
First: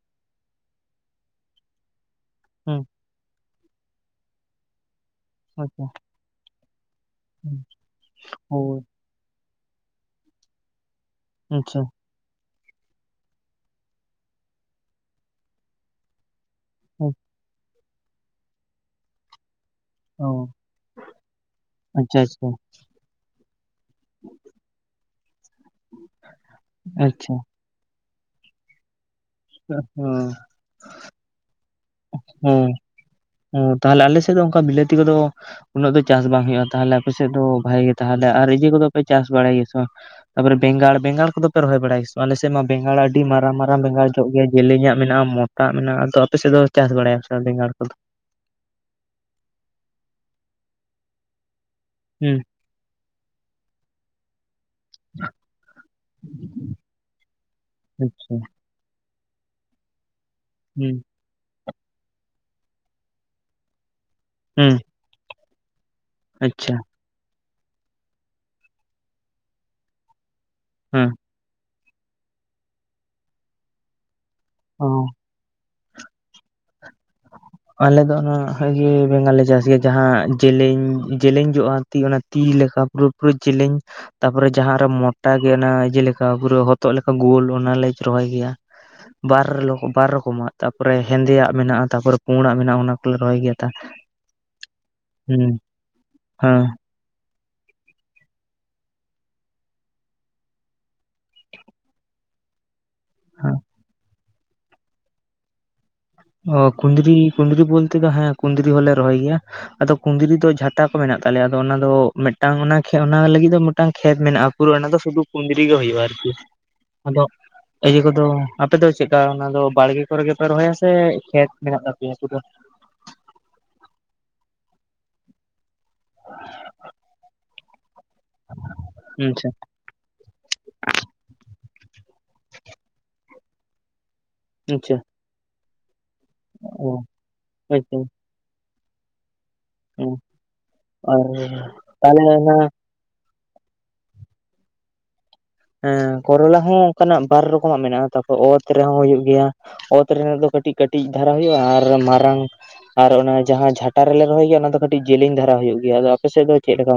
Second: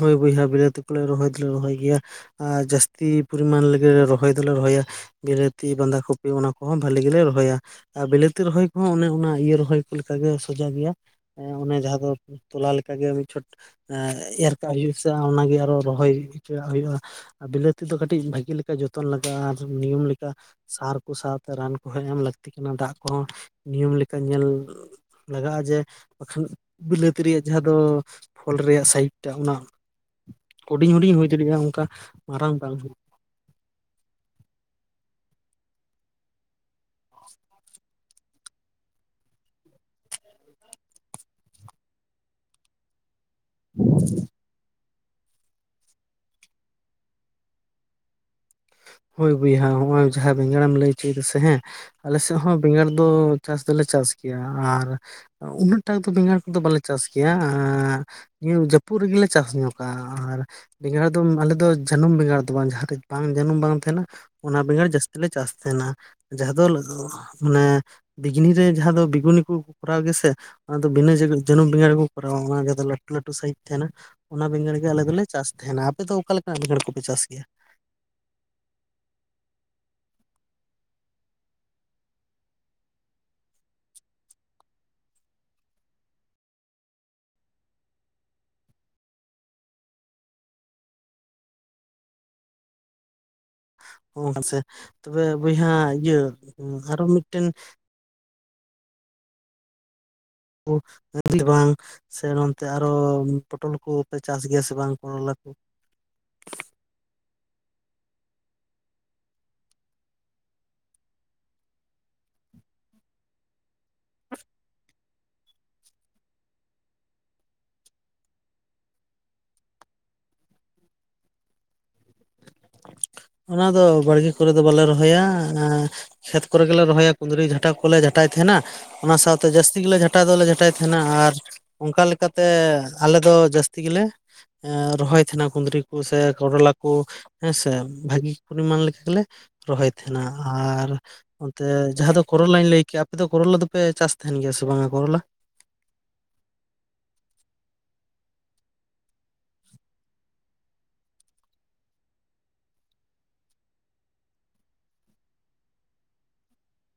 ᱦᱳᱭ ᱵᱚᱭᱦᱟ ᱵᱤᱞᱟᱹᱛᱤ ᱠᱚᱞᱮ ᱨᱚᱦᱚᱭ ᱫᱚᱞᱮ ᱨᱚᱦᱚᱭ ᱜᱮᱭᱟ ᱟᱨ ᱦᱩᱸ ᱡᱟᱹᱥᱛᱤᱼᱼ ᱯᱚᱨᱤᱢᱟᱱ ᱞᱮ ᱜᱮ ᱨᱮ ᱨᱚᱦᱚᱭ ᱫᱚᱞᱮ ᱨᱚᱦᱚᱭᱟ᱾ ᱵᱤᱞᱟᱹᱛᱤ ᱟᱪᱪᱷᱟ ᱵᱟᱸᱫᱷᱟ ᱠᱚᱯᱤ ᱚᱱᱟ ᱠᱩᱦᱚᱸ ᱵᱷᱟᱞᱤ ᱜᱤᱞᱮ ᱨᱚᱦᱚᱭᱟ ᱦᱩᱸ ᱟᱨ ᱵᱤᱞᱟᱹᱛᱤ ᱨᱚᱦᱚᱭ ᱦᱳᱭ ᱠᱩᱦᱚᱸ ᱚᱱᱮ ᱚᱱᱟ ᱤᱭᱟᱹ ᱨᱚᱦᱚᱭᱼᱼ ᱠᱩ ᱞᱮᱠᱟ ᱜᱮ ᱥᱚᱡᱟ ᱜᱮᱭᱟ ᱮᱸ ᱚᱱᱮ ᱟᱪᱪᱷᱟ ᱡᱟᱦᱟᱸ ᱫᱚ ᱩᱸ ᱛᱚᱞᱟ ᱞᱮᱠᱟ ᱜᱮ ᱢᱤᱫ ᱪᱷᱚᱴ ᱮᱸᱼᱼ ᱮᱨ ᱠᱟᱜ ᱦᱩᱭᱩᱜ-ᱟ ᱥᱮ ᱚᱱᱟ ᱜᱮ ᱟᱨᱚ ᱨᱚᱦᱚᱭ ᱦᱩᱭ ᱦᱚᱪᱩᱣᱟᱜ ᱦᱩᱭᱩᱜ-ᱟ ᱦᱳᱭ᱾ ᱟᱨ ᱵᱤᱞᱟᱹᱛᱤ ᱫᱚ ᱠᱟᱹᱴᱤᱡ ᱵᱷᱟᱹᱜᱤ ᱞᱮᱠᱟ ᱡᱚᱛᱼᱼ ᱛᱚᱱ ᱞᱟᱜᱟᱜ-ᱟ, ᱟᱨ ᱱᱤᱭᱚᱢ ᱞᱮᱠᱟ ᱚ ᱥᱟᱨ ᱠᱩ ᱥᱟᱶᱛᱮ ᱨᱟᱱ ᱠᱩᱦᱚᱸ ᱟᱪᱪᱷᱟ ᱮᱢ ᱟᱪᱪᱷᱟ ᱞᱟᱹᱠᱛᱤ ᱠᱟᱱᱟ ᱫᱟᱜ ᱠᱩᱦᱚᱸ, ᱱᱤᱭᱚᱢ ᱞᱮᱠᱟ ᱧᱮᱞ ᱞᱟᱜᱟᱜ-ᱟ ᱡᱮ ᱵᱟᱠᱷᱟᱱ ᱵᱤᱞᱟᱹᱛᱤ ᱟᱪᱪᱷᱟ ᱨᱮᱭᱟᱜ ᱡᱟᱦᱟᱸᱼᱼ ᱫᱚ ᱯᱷᱚᱞ ᱨᱮᱭᱟᱜ ᱥᱟᱭᱤᱡᱽ ᱴᱟᱜ ᱚᱱᱟ ᱦᱩᱰᱤᱝ ᱦᱩᱰᱤᱧ ᱦᱩᱭ ᱫᱟᱹᱲᱤᱜᱼᱟ ᱚᱱᱠᱟ᱾ ᱢᱟᱨᱟᱝ ᱦᱩᱸ ᱵᱟᱝ ᱦᱩᱭ ᱦᱩᱸ ᱛᱟᱦᱚᱞᱮ ᱟᱞᱮ ᱥᱮᱜ ᱫᱚ ᱚᱱᱠᱟ ᱵᱤᱞᱟᱹᱛᱤ ᱠᱚᱫᱚ ᱩᱱᱟᱹᱜ ᱫᱚ ᱪᱟᱥ ᱵᱟᱝ ᱦᱩᱭᱩᱜ-ᱟ᱾ ᱛᱟᱦᱚᱞᱮ ᱟᱯᱮ ᱥᱮᱜ ᱫᱚ ᱵᱷᱟᱜᱮ ᱜᱮ ᱛᱟᱦᱚᱞᱮ ᱟᱨ ᱤᱭᱟᱹ ᱠᱚᱫᱚ ᱯᱮ ᱪᱟᱥ ᱵᱟᱲᱟᱭ ᱜᱮᱭᱟ ᱥᱮ ᱵᱟ? ᱛᱟᱯᱚᱨᱮ ᱵᱮᱸᱜᱟᱲ ᱵᱮᱝᱜᱟᱲ ᱠᱚᱫᱚ ᱯᱮ ᱨᱚᱦᱚᱭ ᱵᱟᱲᱟᱭᱟ ᱥᱮ ᱵᱟᱝ ᱟᱞᱮ ᱥᱮᱜ ᱢᱟ ᱵᱮᱸᱜᱟᱲ ᱟᱹᱰᱤ ᱢᱟᱨᱟᱝ ᱢᱟᱨᱟᱝ ᱵᱮᱸᱜᱟᱲ ᱡᱚᱜ ᱜᱮᱭᱟ ᱡᱮᱞᱮᱧᱟᱜ ᱢᱮᱱᱟᱜ-ᱟ, ᱢᱚᱴᱟ ᱟᱜ ᱢᱮᱱᱟᱜ-ᱟ, ᱟᱫᱚ ᱟᱯᱮ ᱥᱮᱜ ᱫᱚ ᱪᱟᱥ ᱵᱟᱲᱟᱭᱟ ᱯᱮ ᱥᱮ ᱵᱟᱝ ᱵᱮᱸᱜᱟᱲ ᱠᱚᱫᱚ? ᱦᱳᱭ ᱵᱚᱭᱦᱟ ᱦᱚᱸᱜ-ᱚᱭ ᱡᱟᱦᱟᱸ ᱵᱮᱸᱜᱟᱲᱮᱢ ᱞᱟᱹᱭ ᱩᱪᱩᱭ ᱫᱟ ᱥᱮ ᱦᱮᱸ ᱟᱞᱮ ᱥᱮᱜ ᱦᱩᱸ ᱦᱚᱸᱼᱼ ᱵᱮᱸᱜᱟᱲ ᱫᱚ ᱪᱟᱥ ᱫᱚᱞᱮ ᱪᱟᱥ ᱼᱼ ᱟᱨ ᱩᱱᱟᱹᱜ ᱴᱟᱜ ᱫᱚ ᱵᱮᱸᱜᱟᱲ ᱠᱩᱫᱚ ᱵᱟᱞᱮ ᱪᱟᱥ ᱜᱮᱭᱟ ᱟᱸᱻ ᱟᱪᱪᱷᱟ ᱱᱤᱭᱟᱹ ᱡᱟᱹᱯᱼᱼ ᱯᱩᱨ ᱜᱮᱞᱮ ᱪᱟᱥ ᱧᱚᱠᱟ ᱟᱨ ᱦᱩᱸ ᱵᱮᱸᱜᱟᱲ ᱫᱚ ᱟᱞᱮ ᱫᱚ ᱡᱟᱹᱱᱩᱢ ᱵᱮᱸᱜᱟᱲ ᱫᱚ ᱵᱟᱝ ᱡᱟᱦᱟᱸ ᱵᱟᱝ ᱡᱟᱹᱱᱩᱢ ᱵᱟᱝ ᱛᱟᱦᱮᱱᱟ ᱚᱱᱟ ᱦᱩᱸ ᱵᱮᱸᱜᱟᱲ ᱡᱟᱹᱥᱛᱤ ᱞᱮ ᱪᱟᱥ ᱛᱟᱦᱮᱱᱟ ᱡᱟᱦᱟᱸ ᱫᱚ ᱟᱪᱪᱷᱟ ᱢᱟᱱᱮ ᱵᱤᱜᱽᱱᱤ ᱨᱮ ᱡᱟᱦᱟᱸ ᱫᱚ ᱵᱤᱜᱩᱱᱤ ᱠᱚ ᱠᱚᱨᱟᱣ ᱜᱮᱭᱟ ᱥᱮ ᱚᱱᱟ ᱫᱚ ᱦᱮᱸ ᱵᱤᱱᱟᱹ ᱡᱟ ᱡᱟᱹᱱᱩᱢ ᱵᱮᱸᱜᱟᱲ ᱠᱩ ᱠᱚᱨᱟᱣᱟ ᱚᱱᱟ ᱜᱮ ᱛᱟᱦᱚᱞᱮ ᱞᱟᱹᱴᱩ ᱞᱟᱹᱴᱩ ᱥᱟᱭᱤᱡ ᱛᱟᱦᱮᱱᱟ ᱚᱱᱟ ᱵᱮᱸᱜᱟᱲ ᱜᱮ ᱟᱞᱮ ᱚ ᱫᱚᱠᱮ ᱪᱟᱥ ᱛᱟᱦᱮᱱᱟ ᱟᱯᱮ ᱫᱚ ᱚᱠᱟ ᱞᱮᱠ ᱵᱮᱸᱜᱟᱲ ᱠᱚᱯᱮ ᱪᱟᱥ ᱜᱮᱭᱟ ᱟᱞᱮ ᱫᱚ ᱚᱱᱟ ᱤᱭᱟᱹ ᱵᱮᱸᱜᱟᱲ ᱞᱮ ᱪᱟᱥ ᱜᱮᱭᱟ ᱡᱟᱦᱟᱸ ᱡᱮᱞᱮᱧ ᱡᱮᱞᱮᱧ ᱡᱚᱜᱼᱟ ᱛᱤ ᱚᱱᱟ ᱛᱤ ᱞᱮᱠᱟ ᱯᱩᱨᱟᱹ ᱯᱩᱨᱟᱹ ᱡᱮᱞᱮᱧ ᱛᱟᱯᱚᱨᱮ ᱡᱟᱦᱟᱸ ᱟᱨ ᱢᱚᱴᱟ ᱜᱮ ᱚᱱᱟ ᱤᱡᱟᱹ ᱞᱮᱠᱟ ᱯᱩᱨᱟᱹ ᱦᱚᱛᱚᱜ ᱞᱮᱠᱟ ᱜᱳᱞ ᱚᱱᱟᱞᱮ ᱨᱚᱦᱚᱭ ᱜᱮᱭᱟ ᱵᱟᱨ ᱨᱮᱞᱚ ᱵᱟᱨ ᱨᱚᱠᱚᱢᱟᱜ ᱛᱟᱯᱚᱨᱮ ᱦᱮᱸᱫᱮᱭᱟᱜ ᱢᱮᱱᱟᱜᱼᱟ ᱛᱟᱯᱚᱨᱮ ᱯᱩᱲᱟᱜ ᱢᱮᱱᱟᱜᱼᱟ ᱚᱱᱟ ᱠᱚᱞᱮ ᱨᱚᱦᱚᱭ ᱜᱮᱭᱟ ᱚ ᱦᱮᱸᱥᱮ ᱛᱚᱵᱮ ᱦᱩᱸ ᱵᱚᱭᱦᱟ ᱤᱭᱟᱹ ᱦᱮᱸ ᱟᱨᱚ ᱢᱤᱫᱴᱮᱱ [UNINTELLIGIBLE] ᱵᱟᱝ ᱥᱮ ᱱᱚᱱᱛᱮ ᱟᱨᱚ ᱦᱮᱸ ᱯᱚᱴᱚᱞ ᱠᱚ ᱛᱚ ᱪᱟᱥ ᱜᱮᱭᱟ ᱥᱮ ᱵᱟᱝ ᱠᱚᱨᱚᱞᱟ ᱠᱚ ᱚᱻ ᱠᱩᱸᱫᱽᱨᱤ ᱠᱩᱸᱫᱽᱨᱤ ᱵᱩᱞᱛᱮ ᱫᱚ ᱦᱮᱸ ᱠᱩᱸᱫᱽᱨᱤ ᱦᱚᱸᱞᱮ ᱨᱚᱦᱚᱭ ᱜᱮᱭᱟ᱾ ᱟᱫᱚ ᱠᱩᱸᱫᱽᱨᱤ ᱫᱚ ᱡᱷᱟᱴᱟ ᱠᱚ ᱢᱮᱱᱟᱜ ᱛᱟᱞᱮᱭᱟ ᱟᱫᱚ ᱚᱱᱟ ᱫᱚ ᱢᱮᱜᱴᱟᱝ ᱚᱱᱟ ᱚᱱᱟ ᱠᱷᱮ ᱚᱱᱟ ᱞᱟᱹᱜᱤᱫ ᱫᱚ ᱢᱤᱫᱴᱟᱝ ᱠᱷᱮᱛ ᱢᱮᱱᱟᱜᱼᱟ ᱯᱩᱨᱟᱹ ᱚᱱᱟ ᱫᱚ ᱥᱩᱫᱩ ᱠᱩᱸᱫᱽᱨᱤ ᱜᱮ ᱦᱩᱭᱩᱜᱼᱟ ᱟᱨᱠᱤ ᱟᱫᱚ ᱤᱭᱟᱹ ᱠᱚᱫᱚ ᱟᱯᱮ ᱫᱚ ᱪᱮᱫᱠᱟ ᱚᱱᱟ ᱫᱚ ᱵᱟᱲᱜᱮ ᱠᱚᱨᱮ ᱜᱮ ᱯᱮ ᱨᱚᱦᱚᱭᱟ ᱥᱮ ᱠᱷᱮᱛ ᱢᱮᱱᱟᱜ ᱛᱟᱯᱮᱭᱟ ᱯᱩᱨᱟᱹ ᱚᱱᱟ ᱫᱚ ᱵᱟᱲᱜᱮ ᱠᱚᱨᱮ ᱫᱚ ᱵᱟᱞᱮ ᱨᱚᱦᱚᱭᱟ ᱠᱷᱮᱛ ᱠᱚᱨᱮ ᱜᱮᱞᱮ ᱨᱚᱦᱚᱭᱟ ᱠᱩᱸᱫᱽᱨᱤ ᱡᱷᱟᱴᱟ ᱠᱚᱞᱮ ᱡᱷᱟᱴᱟᱭ ᱛᱟᱦᱮᱸᱱᱟ ᱚᱱᱟ ᱥᱟᱶᱛᱮ ᱟᱪᱪᱷᱟ ᱡᱟᱹᱥᱛᱤ ᱜᱮᱞᱮ ᱡᱷᱟᱴ ᱡᱷᱟᱴᱟ ᱫᱚᱞᱮ ᱡᱷᱟᱴᱟᱭ ᱛᱟᱦᱮᱱᱟ ᱟᱨ ᱚᱱᱠᱟ ᱞᱮᱠᱟᱛᱮ ᱟᱞᱮ ᱫᱚ ᱡᱟᱹᱥᱛᱤ ᱜᱮᱞᱮ ᱟᱪᱪᱷᱟ ᱨᱚᱦᱚᱭ ᱛᱟᱦᱮᱸᱱᱟ ᱠᱩᱸᱫᱽᱨᱤ ᱠᱚ ᱥᱮ ᱠᱚᱨᱚᱞᱟ ᱠᱚ ᱚ ᱦᱮᱸᱥᱮ ᱦᱳᱭᱛᱚ ᱵᱷᱟᱹᱜᱤ ᱯᱚᱨᱤᱢᱟᱱ ᱞᱮᱠᱟ ᱜᱮᱞᱮ ᱨᱚᱦᱚᱭ ᱚ ᱛᱟᱦᱮᱸᱱᱟ ᱟᱨ ᱚᱱᱛᱮ ᱡᱟᱦᱟᱸ ᱛᱟᱦᱚᱞᱮ ᱫᱚ ᱚᱱᱟ ᱠᱚᱨᱚᱞᱟᱧ ᱞᱟᱹᱭ ᱠᱮ ᱟᱯᱮ ᱫᱚ ᱠᱚᱨᱚᱞᱟ ᱫᱚᱯᱮ ᱪᱟᱥ ᱛᱟᱦᱮᱱ ᱜᱮᱭᱟ ᱥᱮ ᱵᱟᱝ ᱠᱚᱨᱚᱞᱟ ᱦᱮᱸ ᱠᱚᱨᱚᱞᱟ ᱦᱚᱸ ᱚᱱᱠᱟᱱᱟᱜ ᱵᱟᱨ ᱨᱚᱠᱚᱢᱟᱜ ᱢᱮᱱᱟᱜᱼᱟ ᱛᱟᱯᱚᱨ ᱚᱛ ᱨᱮᱦᱚᱸ ᱦᱩᱭᱩᱜ ᱜᱮᱭᱟ᱾ ᱚᱛ ᱨᱮᱱᱟᱜ ᱫᱚ ᱠᱟᱹᱴᱤᱡ ᱠᱟᱹᱴᱤᱡ ᱫᱷᱟᱨᱟ ᱦᱩᱭᱩᱜᱼᱟ ᱟᱨ ᱢᱟᱨᱟᱝ ᱟᱨ ᱚᱱᱟ ᱡᱟᱦᱟᱸ ᱡᱷᱟᱴᱟ ᱨᱮᱞᱮ ᱨᱚᱦᱚᱭ ᱜᱮᱭᱟ᱾ ᱚᱱᱟ ᱫᱚ ᱠᱟᱹᱴᱤᱡ ᱡᱮᱞᱮᱧ ᱫᱷᱟᱨᱟ ᱦᱩᱭᱩᱜ ᱜᱮᱭᱟ ᱟᱫᱚ ᱟᱯᱮᱥᱮᱫ ᱫᱚ ᱪᱮᱫ ᱞᱮᱠᱟ